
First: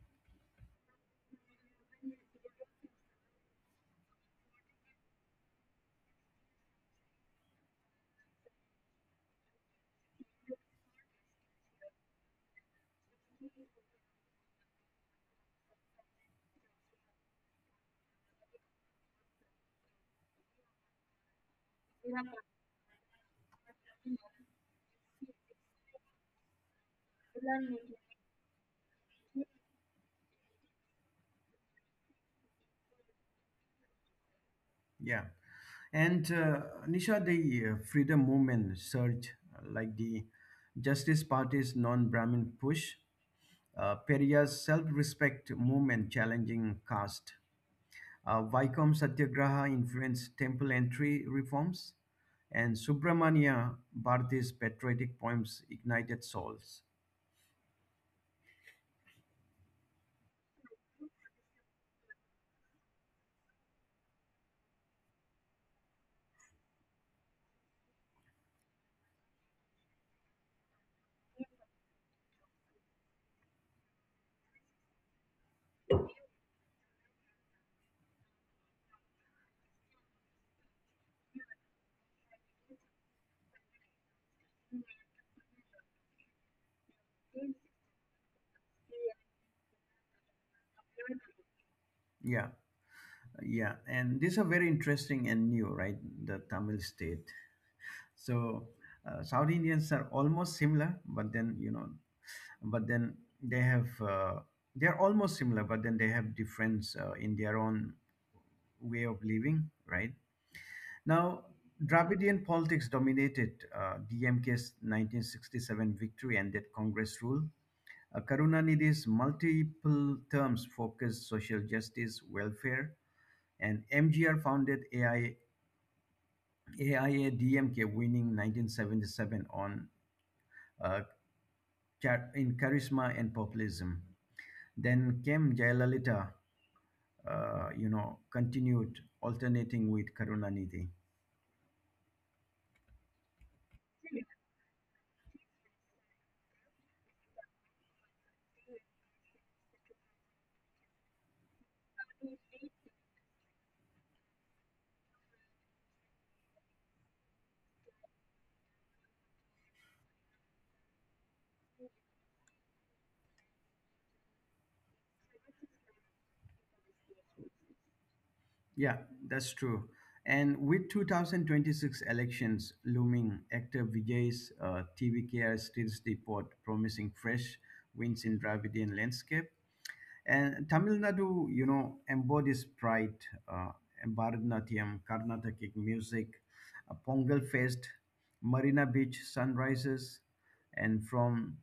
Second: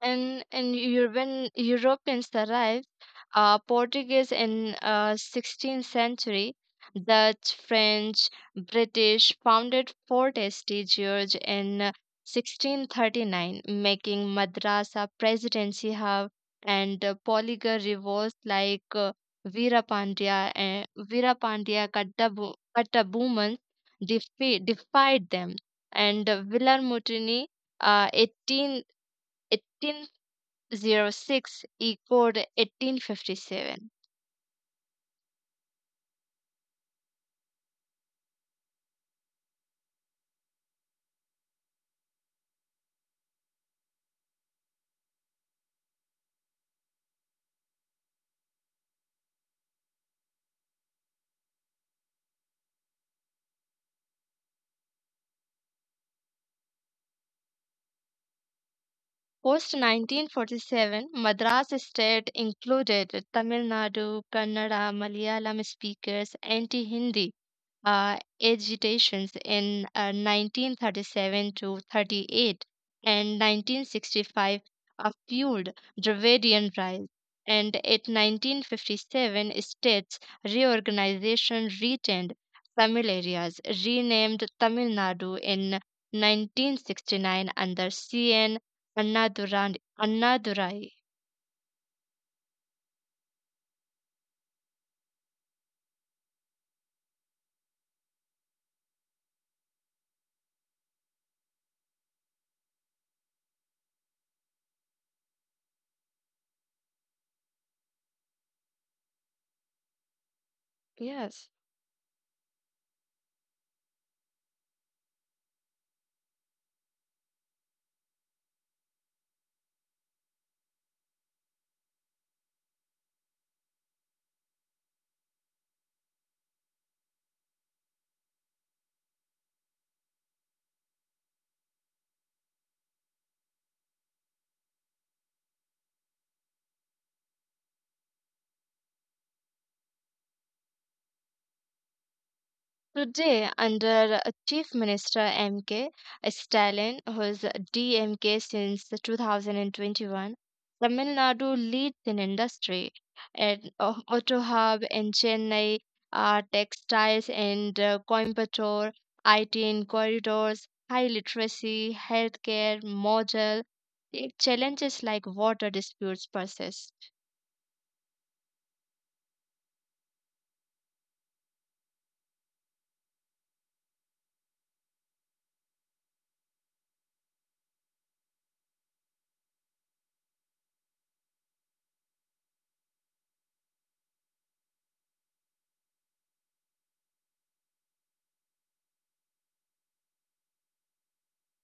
S2: And European Europeans arrived, Portuguese in 16th century, Dutch, French, British founded Fort St. George in 1639, making Madrasa Presidency Hub and Poligar revolts like Veerapandya and Kattabuman defied them, and Villar Mutiny 18 06 echoed 1857.
S1: yeah, and Nisha, the freedom movement surge, like the Justice Party's non-Brahmin push, Periya's self-respect movement challenging caste, Vaikom Satyagraha influenced temple entry reforms, and Subramania Bharati's patriotic poems ignited souls.
S2: Post 1947, Madras state included Tamil Nadu, Kannada, Malayalam speakers, anti Hindi agitations in 1937 to 38 and 1965 fueled Dravidian rise. And at 1957, states reorganization retained Tamil areas, renamed Tamil Nadu in 1969 under CN Annadurai. Annadurai.
S1: Yeah. Yeah, and these are very interesting and new, right? The Tamil state. So South Indians are almost similar, but then you know, but then they have they're almost similar, but then they have difference in their own way of living, right? Now,
S2: Yes.
S1: Dravidian politics dominated DMK's 1967 victory and that Congress rule. Karunanidhi's multiple terms focused social justice, welfare, and MGR founded AI AIA-DMK winning 1977 on uh, in charisma and populism. Then came Jayalalitha, you know, continued alternating with Karunanidhi.
S2: Today, under Chief Minister MK Stalin, who is DMK since 2021, Tamil Nadu leads in industry at Auto Hub in Chennai, textiles and Coimbatore, IT in corridors, high literacy, healthcare, model. The challenges like water disputes persist.
S1: Yeah, that's true. And with 2026 elections looming, actor Vijay's TVKR the pot, promising fresh wins in Dravidian landscape. And Tamil Nadu, you know, embodies pride, uh, Bharatanatyam, Carnatic music, a Pongal Fest, Marina Beach sunrises, and from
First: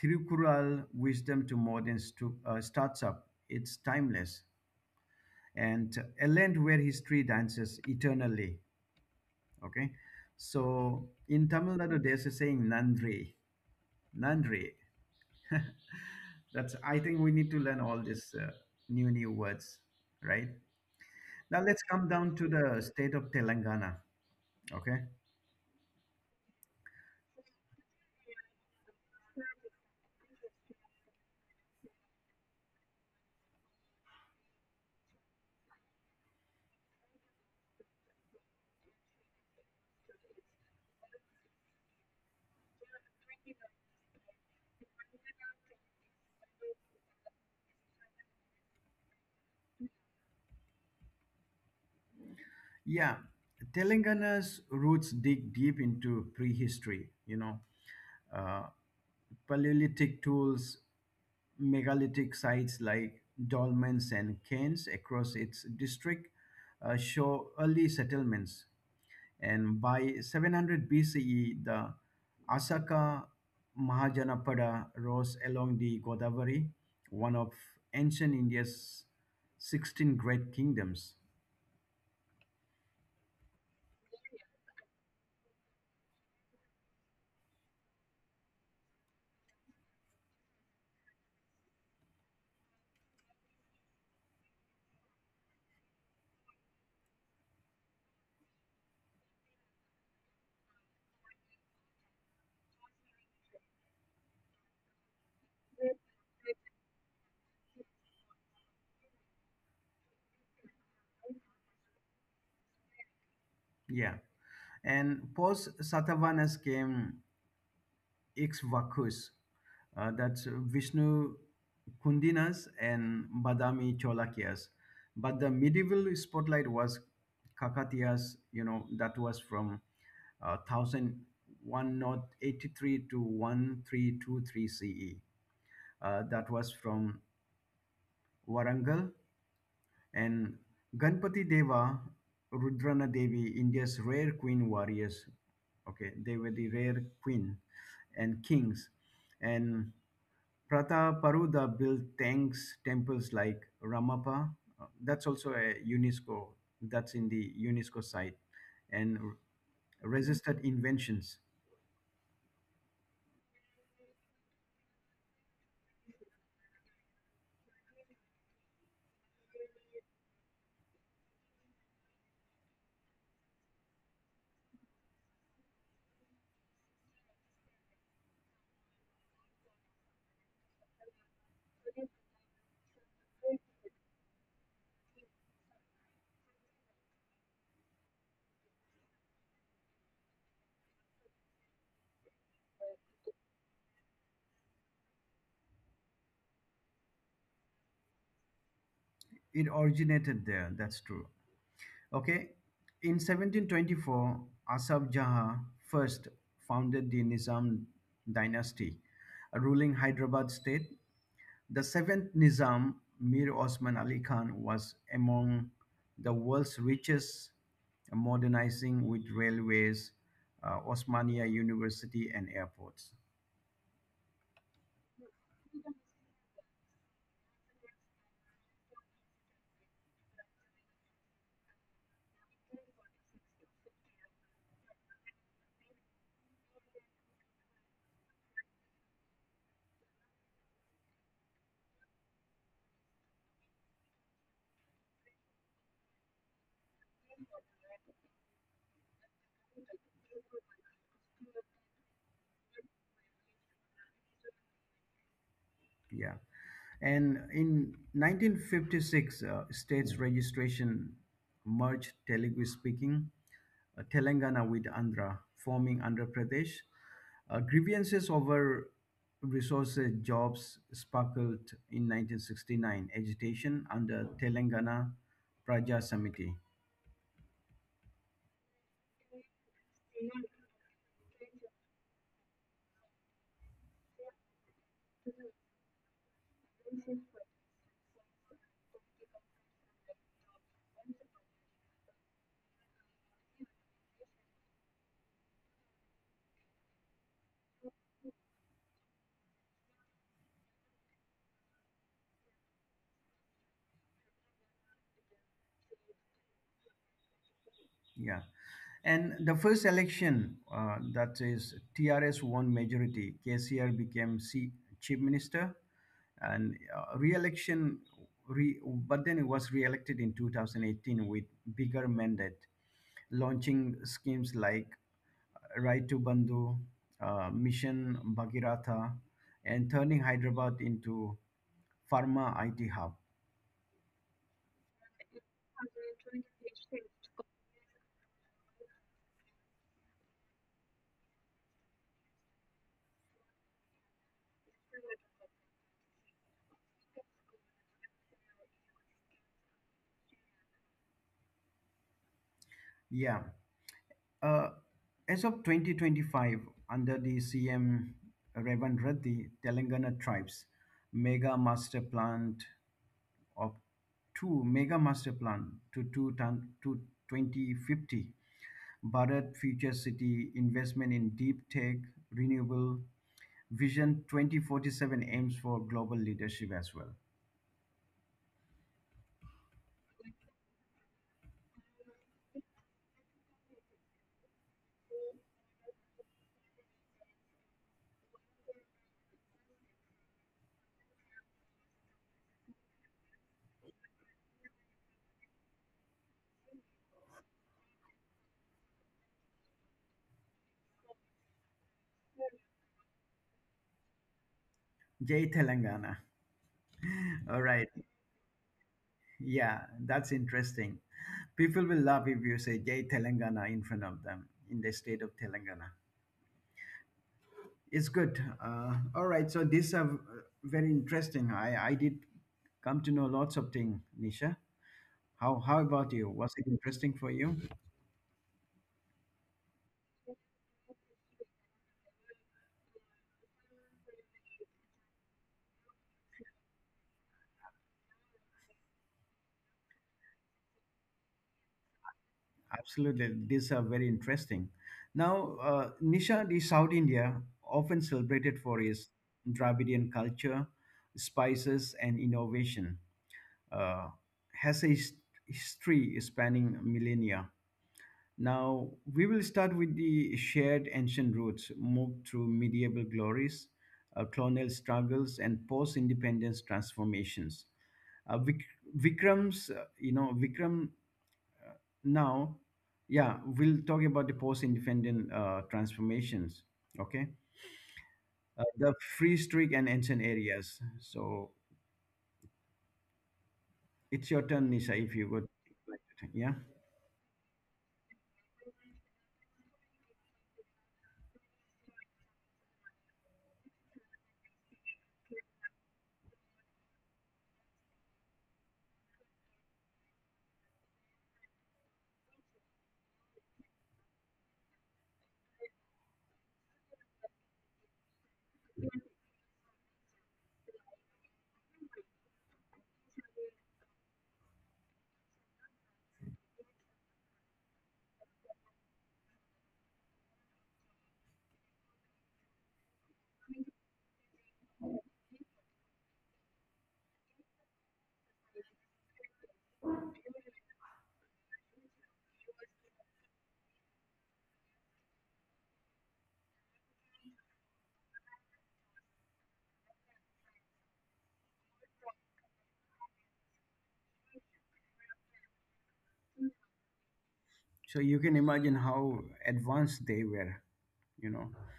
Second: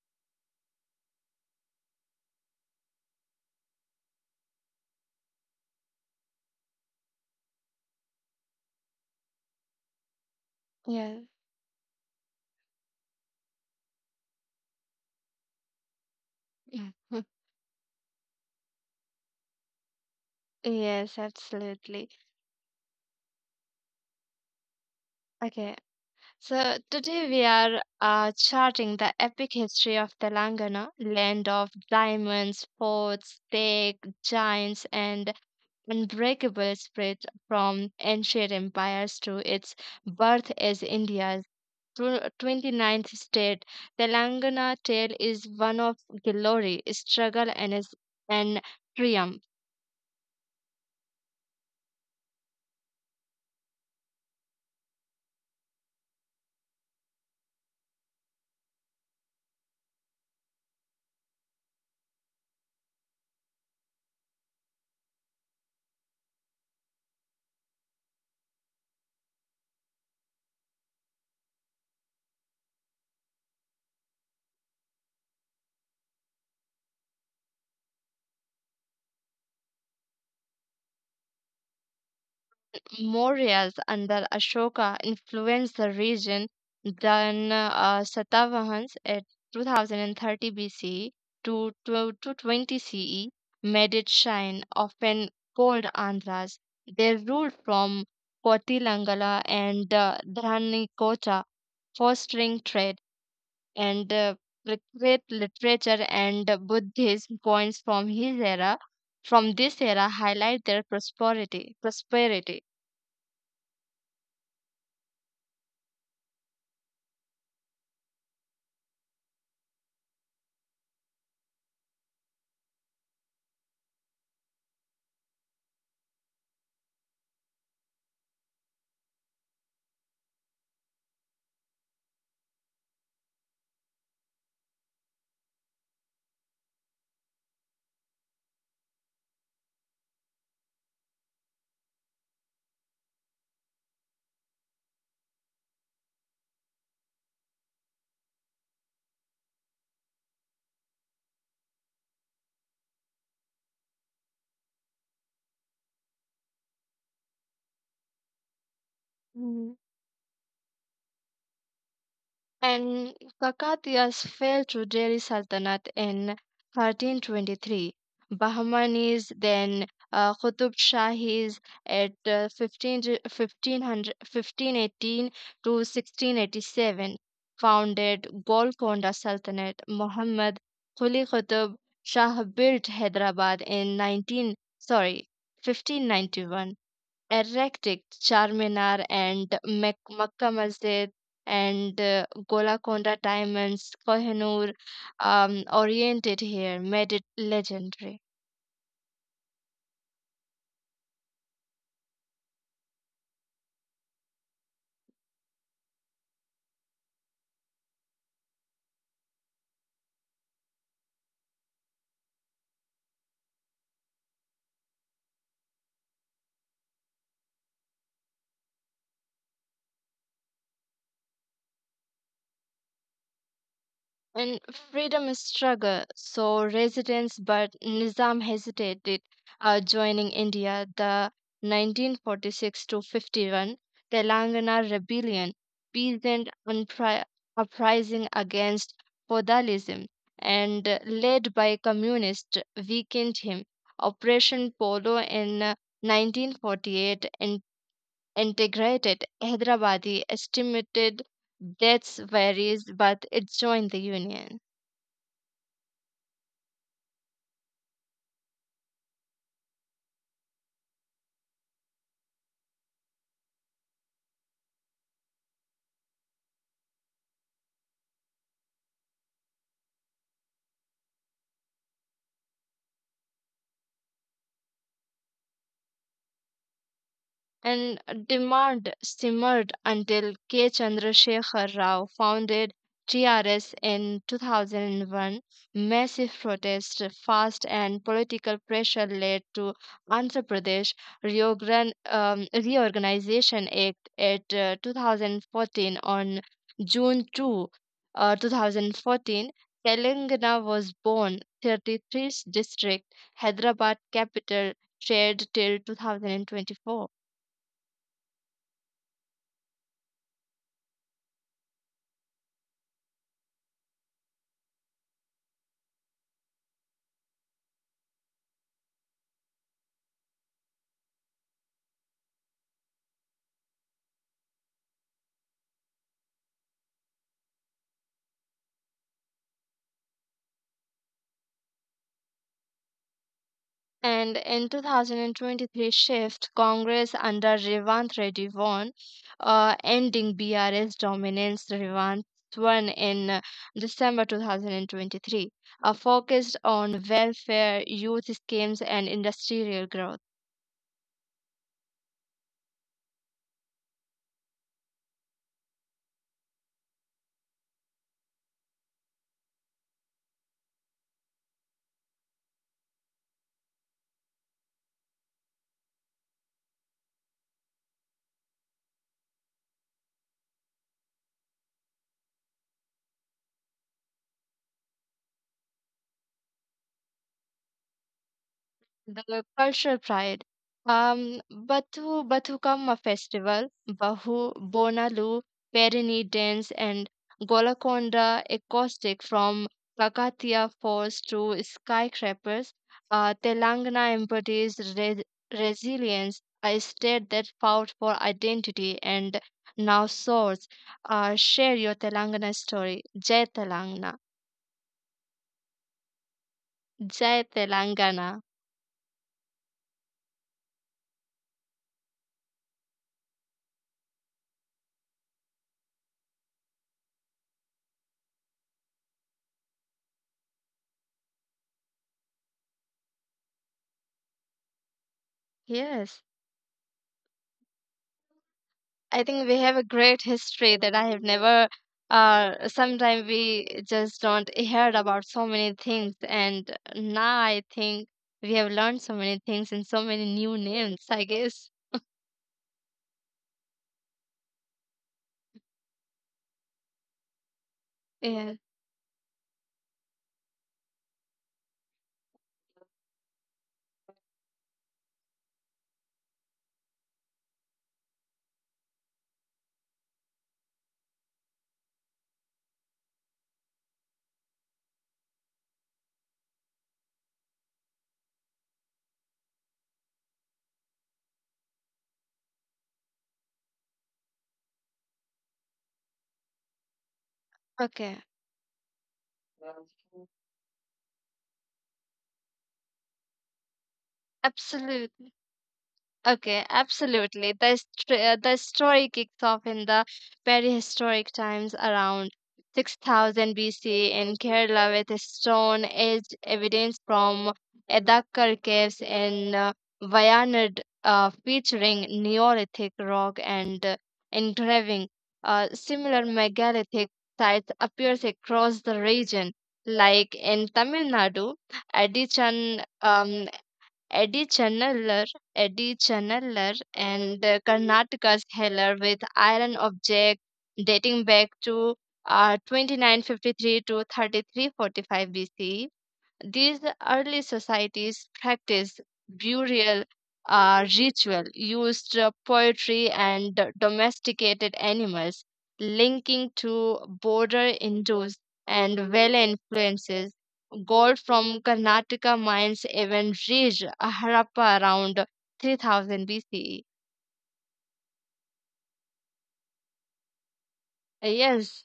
S1: Thirukural wisdom to modern startup, it's timeless. And a land where history dances eternally. Okay. So
S2: Yeah.
S1: in Tamil Nadu, there's a saying, Nandri. Nandri. That's, I think we need to learn all these new, new words, right?
S2: Yes,
S1: Now let's come
S2: absolutely.
S1: down to the state of Telangana. Okay.
S2: Okay, so today we are charting the epic history of Telangana, land of diamonds, forts, steak, giants, and unbreakable spirit from ancient empires to its birth as India's ninth state. Telangana tale is one of glory, struggle, and triumph.
S1: Yeah. Telangana's roots dig deep into prehistory, you know, uh, Paleolithic tools, megalithic sites like dolmens and cairns across its district show early settlements. And by 700 BCE, the Asaka Mahajanapada rose along the Godavari, one of ancient India's 16 great kingdoms.
S2: Mauryas under Ashoka influenced the region, then Satavahans at 2030 BCE two to 20 CE made it shine, often called Andhras. They ruled from Kotilangala and Dhanikocha, fostering trade and great literature and Buddhism points from this era highlight their prosperity.
S1: Yeah. And post Satavahanas came Ikshvakus, that's Vishnu Kundinas and Badami Cholakyas. But the medieval spotlight was Kakatiyas, you know, that was from 1083 to 1323 CE. That was from Warangal. And Ganpati Deva, Rudrana Devi, India's rare queen warriors. Okay, they were the rare queen and kings. And Prataparuda built tanks, temples like Ramappa. That's also a UNESCO, that's in the UNESCO site. And resisted inventions.
S2: And Kakatiyas fell to Delhi Sultanate in 1323. Bahmanis, then Qutub Shahis at 1500 to 1687, founded Golconda Sultanate. Muhammad Quli Qutub Shah built Hyderabad in 1591, erratic Charminar and Makkah Masjid and Golconda Diamonds. Kohinoor oriented here made it legendary.
S1: It originated there, that's true. Okay, in 1724, Asaf Jaha first founded the Nizam dynasty, a ruling Hyderabad state. The seventh Nizam, Mir Osman Ali Khan, was among the world's richest, modernizing with railways, Osmania University, and airports.
S2: And freedom is struggle. So resistance, but Nizam hesitated joining India. The 1946 to 51 Telangana rebellion, peasant uprising against feudalism, and led by communists, weakened him. Operation Polo in 1948 integrated Hyderabadi, estimated deaths varies, but it joined the union.
S1: Yeah. And in 1956, states registration merged Telugu speaking Telangana with Andhra, forming Andhra Pradesh. Grievances over resources, jobs sparkled in 1969 agitation under Telangana Praja Samiti.
S2: And demand simmered until K. Chandrasekhar Rao founded TRS in 2001. Massive protest, fast, and political pressure led to Andhra Pradesh Reorganization Act at 2014 on June 2, 2014. Telangana was born, 33rd district, Hyderabad capital, shared till 2024.
S1: Yeah. And the first election, that is TRS won majority. KCR became chief minister, and re- but then he was re-elected in 2018 with bigger mandate, launching schemes like Right to Bandhu, Mission Bhagiratha, and turning Hyderabad into pharma IT hub.
S2: And in 2023 shift, Congress under Revanth Reddy won, ending BRS dominance. Revanth won in December 2023, focused on welfare, youth schemes, and industrial growth.
S1: Yeah. Uh, as of 2025, under the CM Revan Reddy, Telangana Tribes Mega Master Plan of two Mega Master Plan to two ton to 2050, Bharat Future City investment in deep tech, renewable vision 2047 aims for global leadership as well.
S2: The cultural pride: Bathukamma festival, Bahu, Bonalu, Perini dance, and Golakonda acoustic from Kakatiya Falls to skyscrapers. Telangana embodies resilience, a state that fought for identity and now soars. Share your Telangana story. Jai Telangana.
S1: Jay Telangana.
S2: Jai
S1: All right.
S2: Telangana.
S1: Yeah, that's interesting. People will love if you say Jai Telangana in front of them in the state of Telangana. It's good. All right, so these are very interesting. I did come to know lots of things, Nisha. How about
S2: Yes,
S1: you? Was it interesting for you?
S2: I think we have a great history that I have never. Sometimes we just don't heard about so many things, and now I think we have learned so many things and so many new names, I guess.
S1: Absolutely, these are very interesting. Now, Nisha, the South India, often
S2: Yeah.
S1: celebrated for its Dravidian culture, spices, and innovation, uh, has a history spanning millennia. Now, we will start with the shared ancient roots, move through medieval glories, colonial struggles, and post independence transformations. Vik- Vikram's, you know, Vikram now, yeah, we'll talk about the post independent transformations, okay?
S2: Okay.
S1: The free streak and ancient areas. So it's your turn, Nisha, if you
S2: Absolutely.
S1: would like to, yeah?
S2: Okay, absolutely. The story kicks off in the prehistoric times around 6000 BC in Kerala with stone age evidence from Edakkar caves in Wayanad, featuring Neolithic rock and engraving. Similar megalithic sites appears across the region, like in Tamil Nadu, Adichan Eddie Chennalar, Eddie Chennalar, and Karnataka's Heller with Iron Object dating back to 2953 to 3345 BCE. These early societies practiced burial ritual, used poetry and domesticated animals, linking to border Hindus and Vela influences. Gold from Karnataka mines even reached Harappa around 3000 BCE.
S1: So you can imagine how advanced they were, you know.
S2: Yes,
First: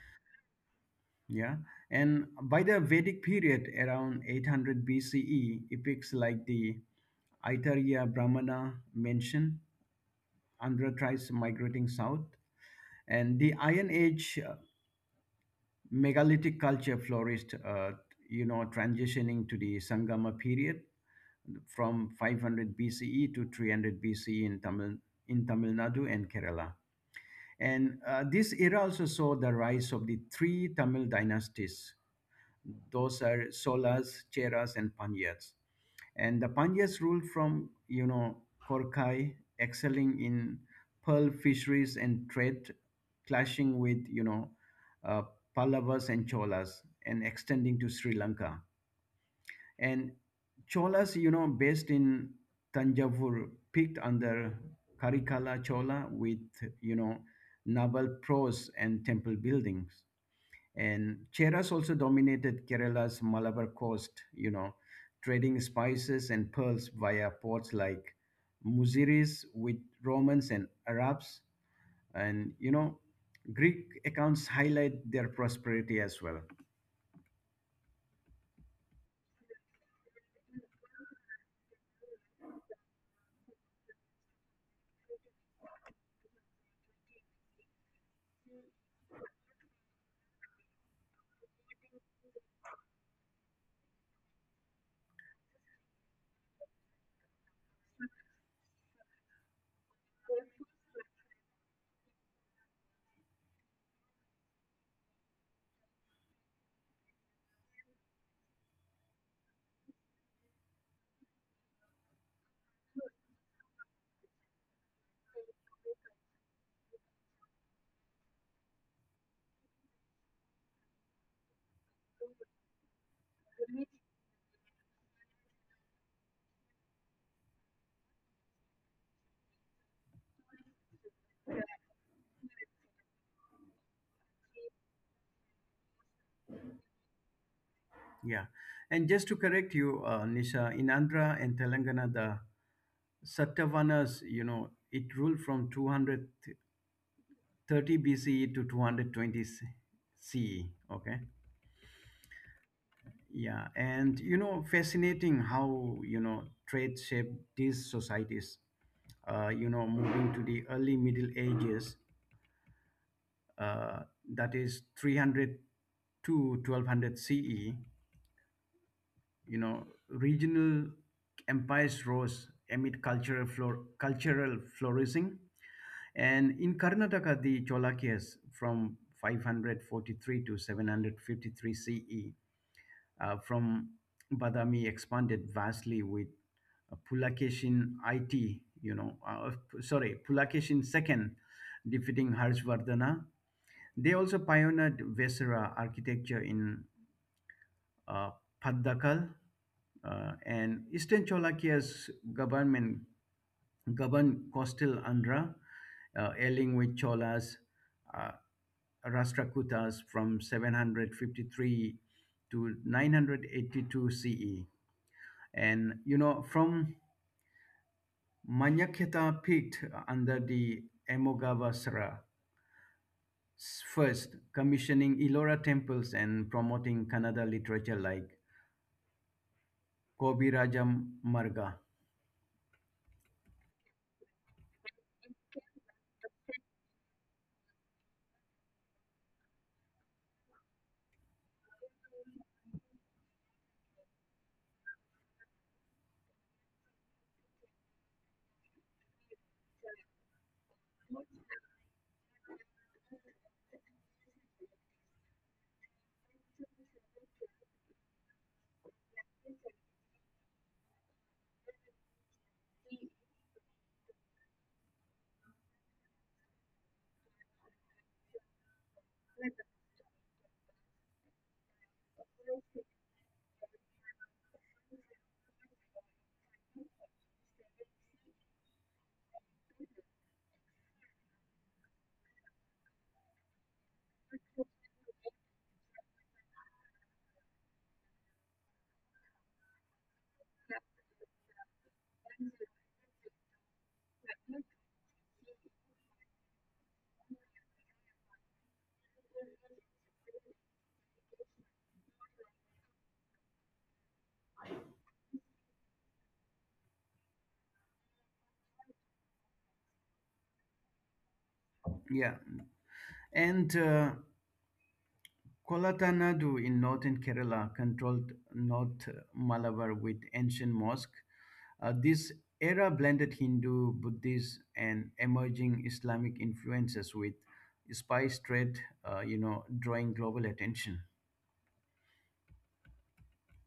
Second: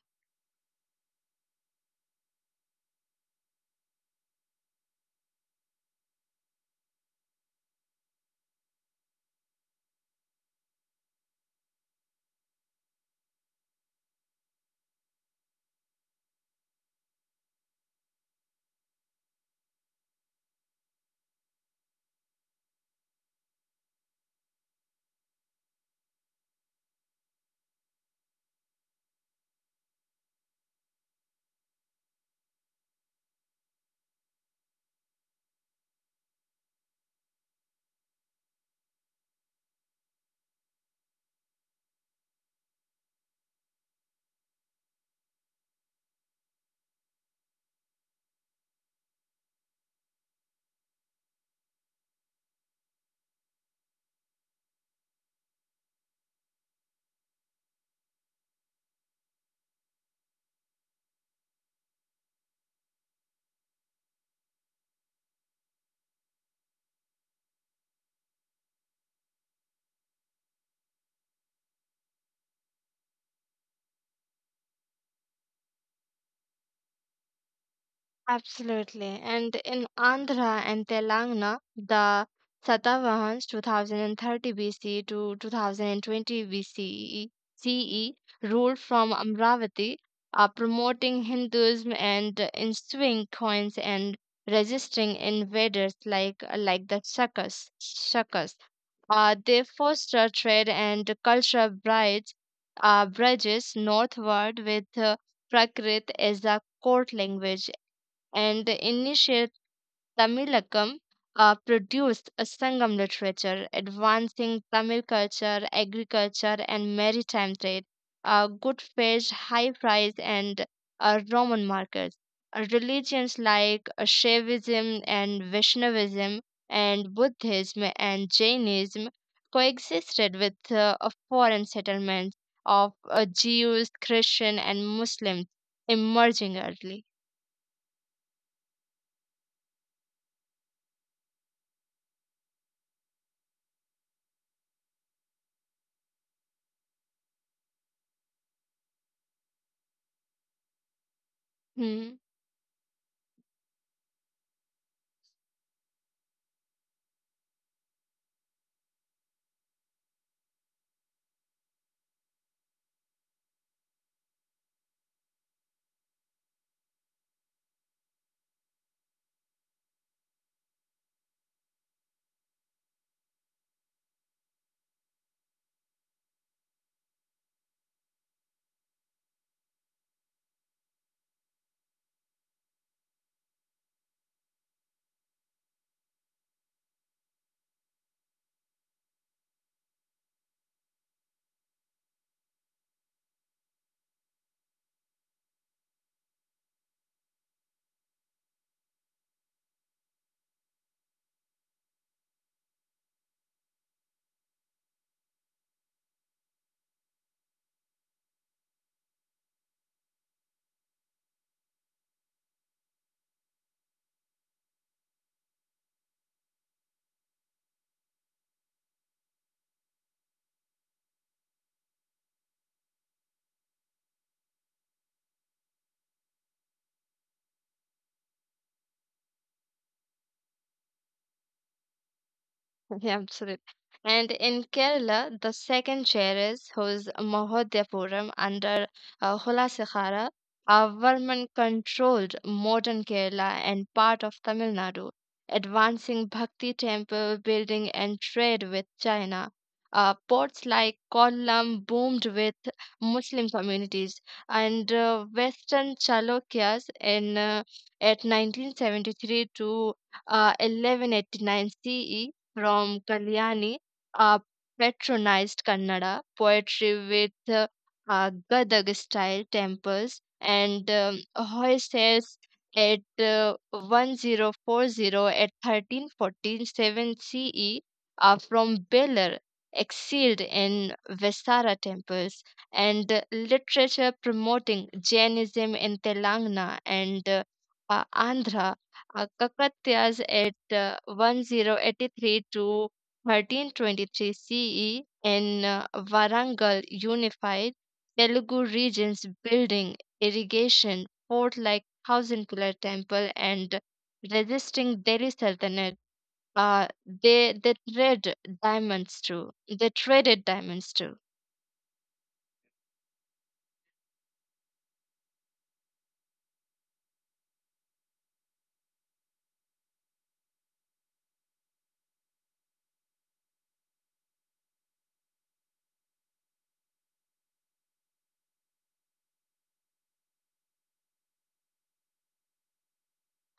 S1: Yeah, and by the Vedic period around 800 BCE, epics like the Aitareya Brahmana mention Andhra tribes migrating south, and the Iron Age megalithic culture flourished, transitioning to the Sangama period from 500 BCE to 300 BCE in Tamil Nadu and Kerala. And this era also saw the rise of the three Tamil dynasties. Those are Solas, Cheras, and Pandyas. And the Pandyas ruled from, you know, Korkai, excelling in pearl fisheries and trade, clashing with, you know, uh, Pallavas and Cholas, and extending to Sri Lanka. And Cholas, you know, based in Tanjavur, peaked under Karikala Chola with, you know, naval prose and temple buildings. And Cheras also dominated Kerala's Malabar coast, you know, trading spices and pearls via ports like Muziris with Romans and Arabs. And, you know, Greek accounts highlight their prosperity as well.
S2: absolutely. And in Andhra and Telangana, the Satavahans 2030 BC to 2020 BCE CE ruled from Amravati, promoting Hinduism and ensuing coins and resisting invaders like the Shakas. They foster trade and cultural brides, bridges northward with Prakrit as a court language and the initiate Tamilakam produced a Sangam literature, advancing Tamil culture, agriculture, and maritime trade, good fish, high price, and Roman markets. Religions like Shaivism and Vaishnavism and Buddhism and Jainism coexisted with a foreign settlements of Jews, Christian, and Muslims emerging early.
S1: Yeah. And just to correct you, Nisha, in Andhra and Telangana, the Satavanas, you know, it ruled from 230 BCE to 220 CE. Okay.
S2: Hmm.
S1: Yeah. And, you know, fascinating how, you know, trade shaped these societies. Moving to the early Middle Ages, uh, that is 300 to 1200 CE, you know, regional empires rose amid cultural flourishing. And in Karnataka, the Cholakyas from 543 to 753 CE from Badami expanded vastly with uh, Pulakeshin IT, you know, uh, sorry, Pulakeshin II defeating Harshvardhana. They also pioneered Vesara architecture in uh, Paddakal, and Eastern Cholakya's government governed coastal Andhra, allying with Cholas, uh, Rashtrakutas from 753 to 982 CE. And you know, from Manyakheta Pit under the Emogavasara first, commissioning Ellora temples and promoting Kannada literature like Kobi Raja Marga.
S2: Yeah, absolutely. And in Kerala, the second chair is whose Mahodhyapuram under Hulasekhara, a Varman controlled modern Kerala and part of Tamil Nadu, advancing Bhakti temple building and trade with China. Ports like Kollam boomed with Muslim communities, and Western Chalukyas in at 1973 to 1189 CE from Kalyani, a patronized Kannada poetry with Gadag style tempers and hoists at 1040 at 1347 CE are from Beller, exiled in Vesara temples, and literature promoting Jainism in Telangana and Andhra Kakatiyas at 1083 to 1323 CE in Varangal unified Telugu regions building irrigation, fort like thousand pillar temple and resisting Delhi Sultanate. Uh, they trade diamonds too. They traded diamonds too.
S1: Yeah, and Kolatanadu in northern Kerala controlled North Malabar with ancient mosque. This era blended Hindu, Buddhist, and emerging Islamic influences with spice trade, drawing global attention.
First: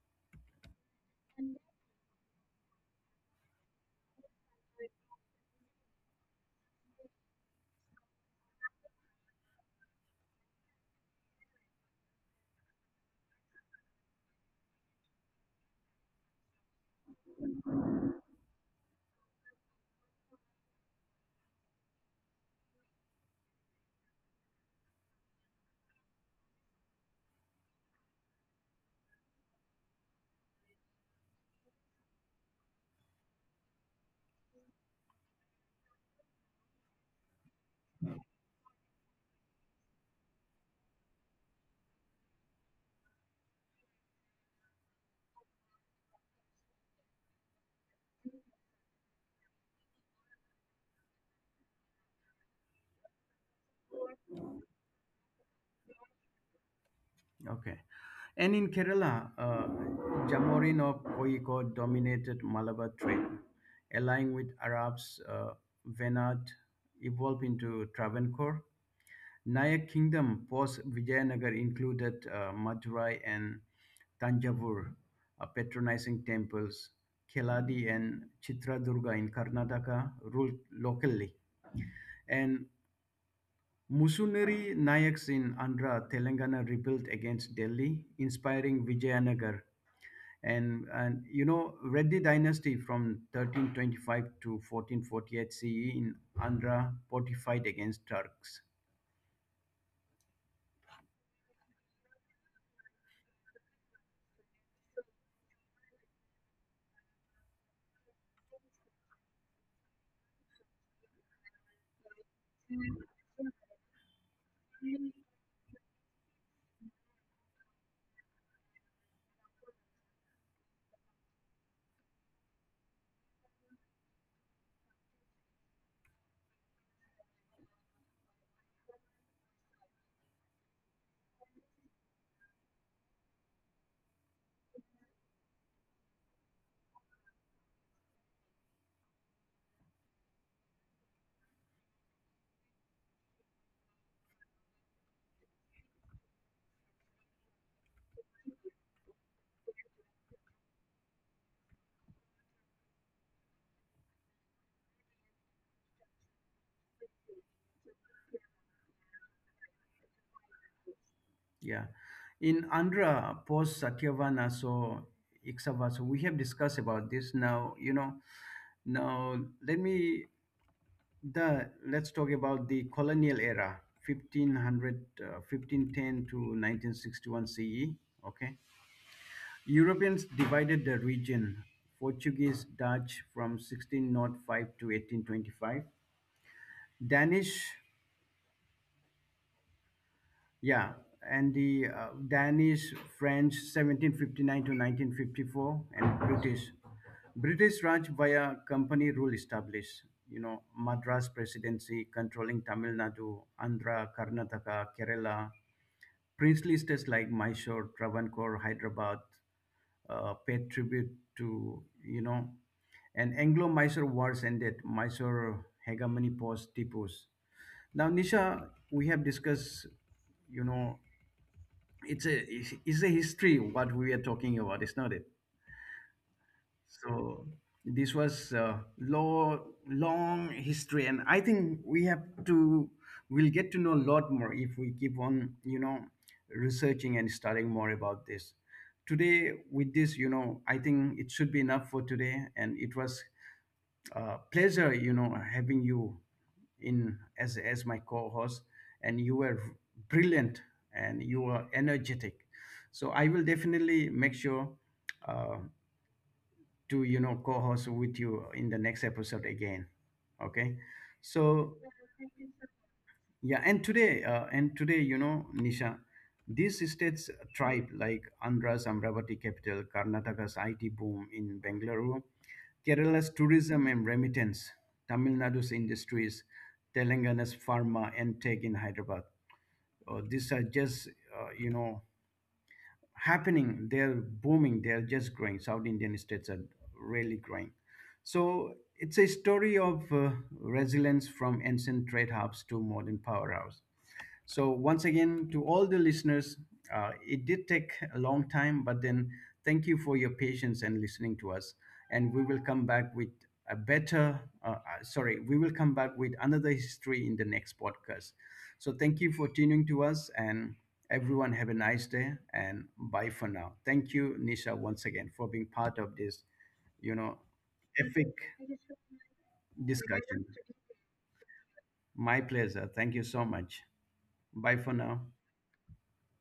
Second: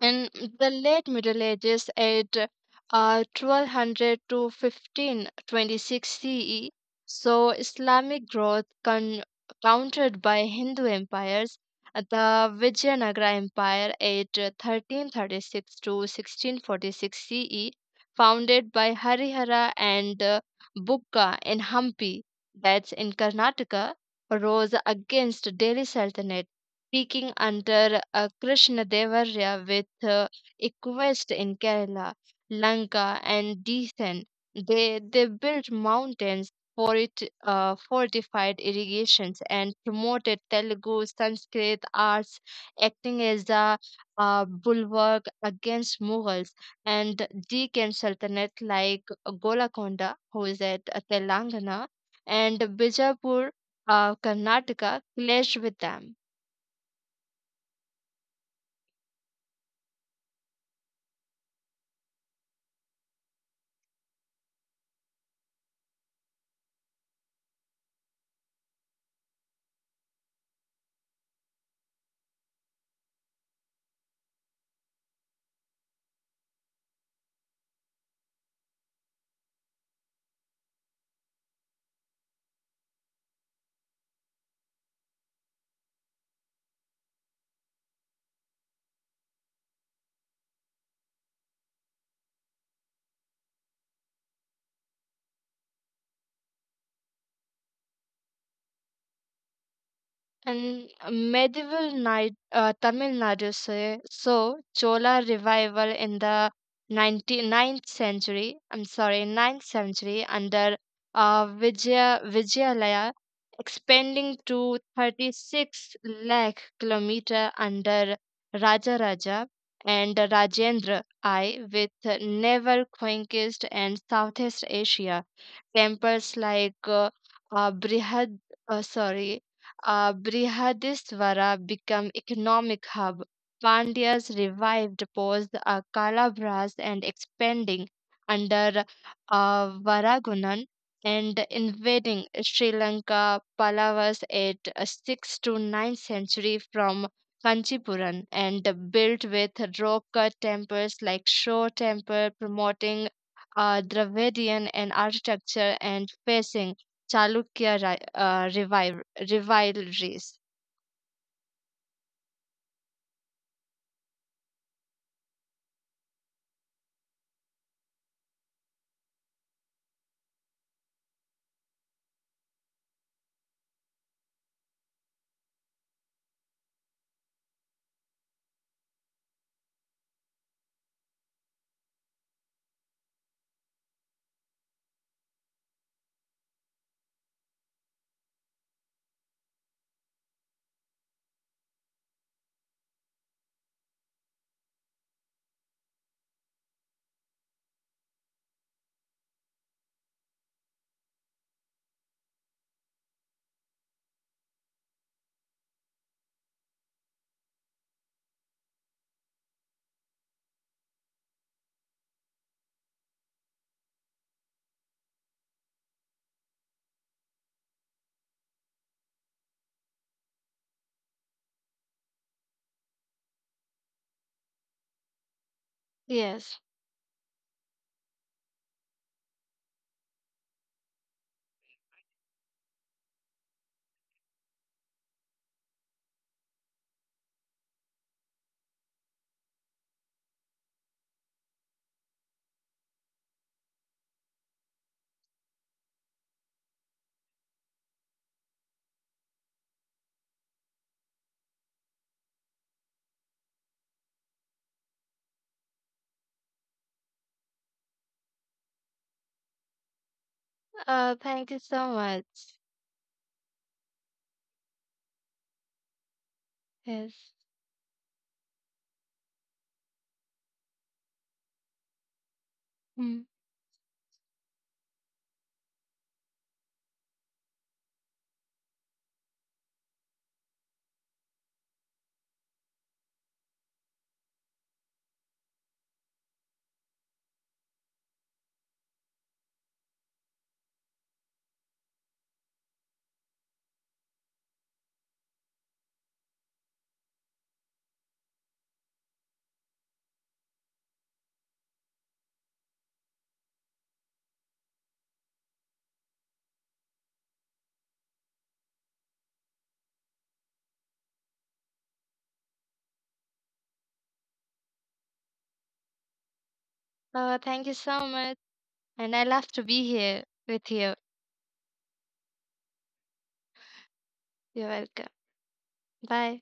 S2: In the late Middle Ages, at 1200 to 1526 CE, so Islamic growth countered by Hindu empires. The Vijayanagara Empire at 1336 to 1646 CE, founded by Harihara and Bukka in Hampi, that's in Karnataka, rose against Delhi Sultanate speaking under Krishnadevarya with uh, Equest in Kerala, Lanka, and Deccan. They built mountains for it, fortified irrigations, and promoted Telugu, Sanskrit, arts, acting as a bulwark against Mughals. And Deccan Sultanate, like Golakonda, who is at Telangana, and Bijapur, Karnataka, clashed with them.
S1: Okay. And in Kerala, Jamorin of Koyikod dominated Malabar trade, allying with Arabs, Venad evolved into Travancore, Nayak Kingdom post Vijayanagar included Madurai and Tanjavur, patronizing temples, Keladi and Chitradurga in Karnataka ruled locally, and Musuneri Nayaks in Andhra, Telangana rebelled against Delhi, inspiring Vijayanagar. And you know, Reddy dynasty from 1325 to 1448 CE in Andhra fortified against Turks.
S2: And medieval night, Tamil Nadu say, so Chola revival in the 19 9th century, I'm sorry, 9th century under Vijayalaya, expanding to 36 lakh kilometer under Raja Raja and Rajendra I with naval conquest and Southeast Asia temples like uh, Brihad, uh, sorry, Brihadisvara become economic hub. Pandyas revived post Kalabras and expanding under Varagunan and invading Sri Lanka Pallavas at 6th to ninth century from Kanchipuram and built with rock cut temples like Shore Temple promoting Dravidian in architecture and facing Chalukya rivalries.
S1: Yeah. In Andhra, post Satyavana, so Ikshava, so we have discussed about this now, you know, now let me, let's talk about the colonial era, 1500, uh, 1510 to 1961 CE, okay? Europeans divided the region, Portuguese, Dutch from 1605 to 1825, Danish. Yeah, and the Danish, French, 1759 to 1954, and British. British Raj via company rule established, you know, Madras Presidency controlling Tamil Nadu, Andhra, Karnataka, Kerala. Princely states like Mysore, Travancore, Hyderabad paid tribute to, you know, and Anglo-Mysore wars ended Mysore hegemony post Tipu's. Now, Nisha, we have discussed, you know, it's a history what we are talking about, is not it?
S2: Yes.
S1: So this was a long history, and I think we have to, we'll get to know a lot more if we keep on, you know, researching and studying more about this today. With this, you know, I think it should be enough for today, and it was a pleasure, you know, having you in as my co-host, and you were brilliant and you were energetic. So I will definitely make sure uh, to, you know, co-host with you in the next episode again. Okay,
S2: Thank you
S1: so
S2: so much.
S1: yeah, and today, you know, Nisha, these
S2: Yes.
S1: states tribe like Andhra's Amravati capital, Karnataka's IT boom in Bengaluru,
S2: Mm.
S1: Kerala's tourism and remittance, Tamil Nadu's industries, Telangana's pharma and tech in Hyderabad. These are just, uh, you know, happening. They're booming. They're just growing. South Indian states are really growing. So it's a story of resilience from ancient trade hubs to modern powerhouse. So, once again, to all the listeners, it did take a long time, but then thank you for your patience and listening to us. And we will come back with a we will come back with another history in the next podcast. So, thank you for tuning to us, and everyone have a nice day and bye for now. Thank you, Nisha, once again for being part of this, you know,
S2: Thank you so
S1: epic
S2: much. And I love to be here
S1: discussion.
S2: with you.
S1: My pleasure. Thank you so much.
S2: You're
S1: Bye for
S2: welcome.
S1: now.
S2: Bye.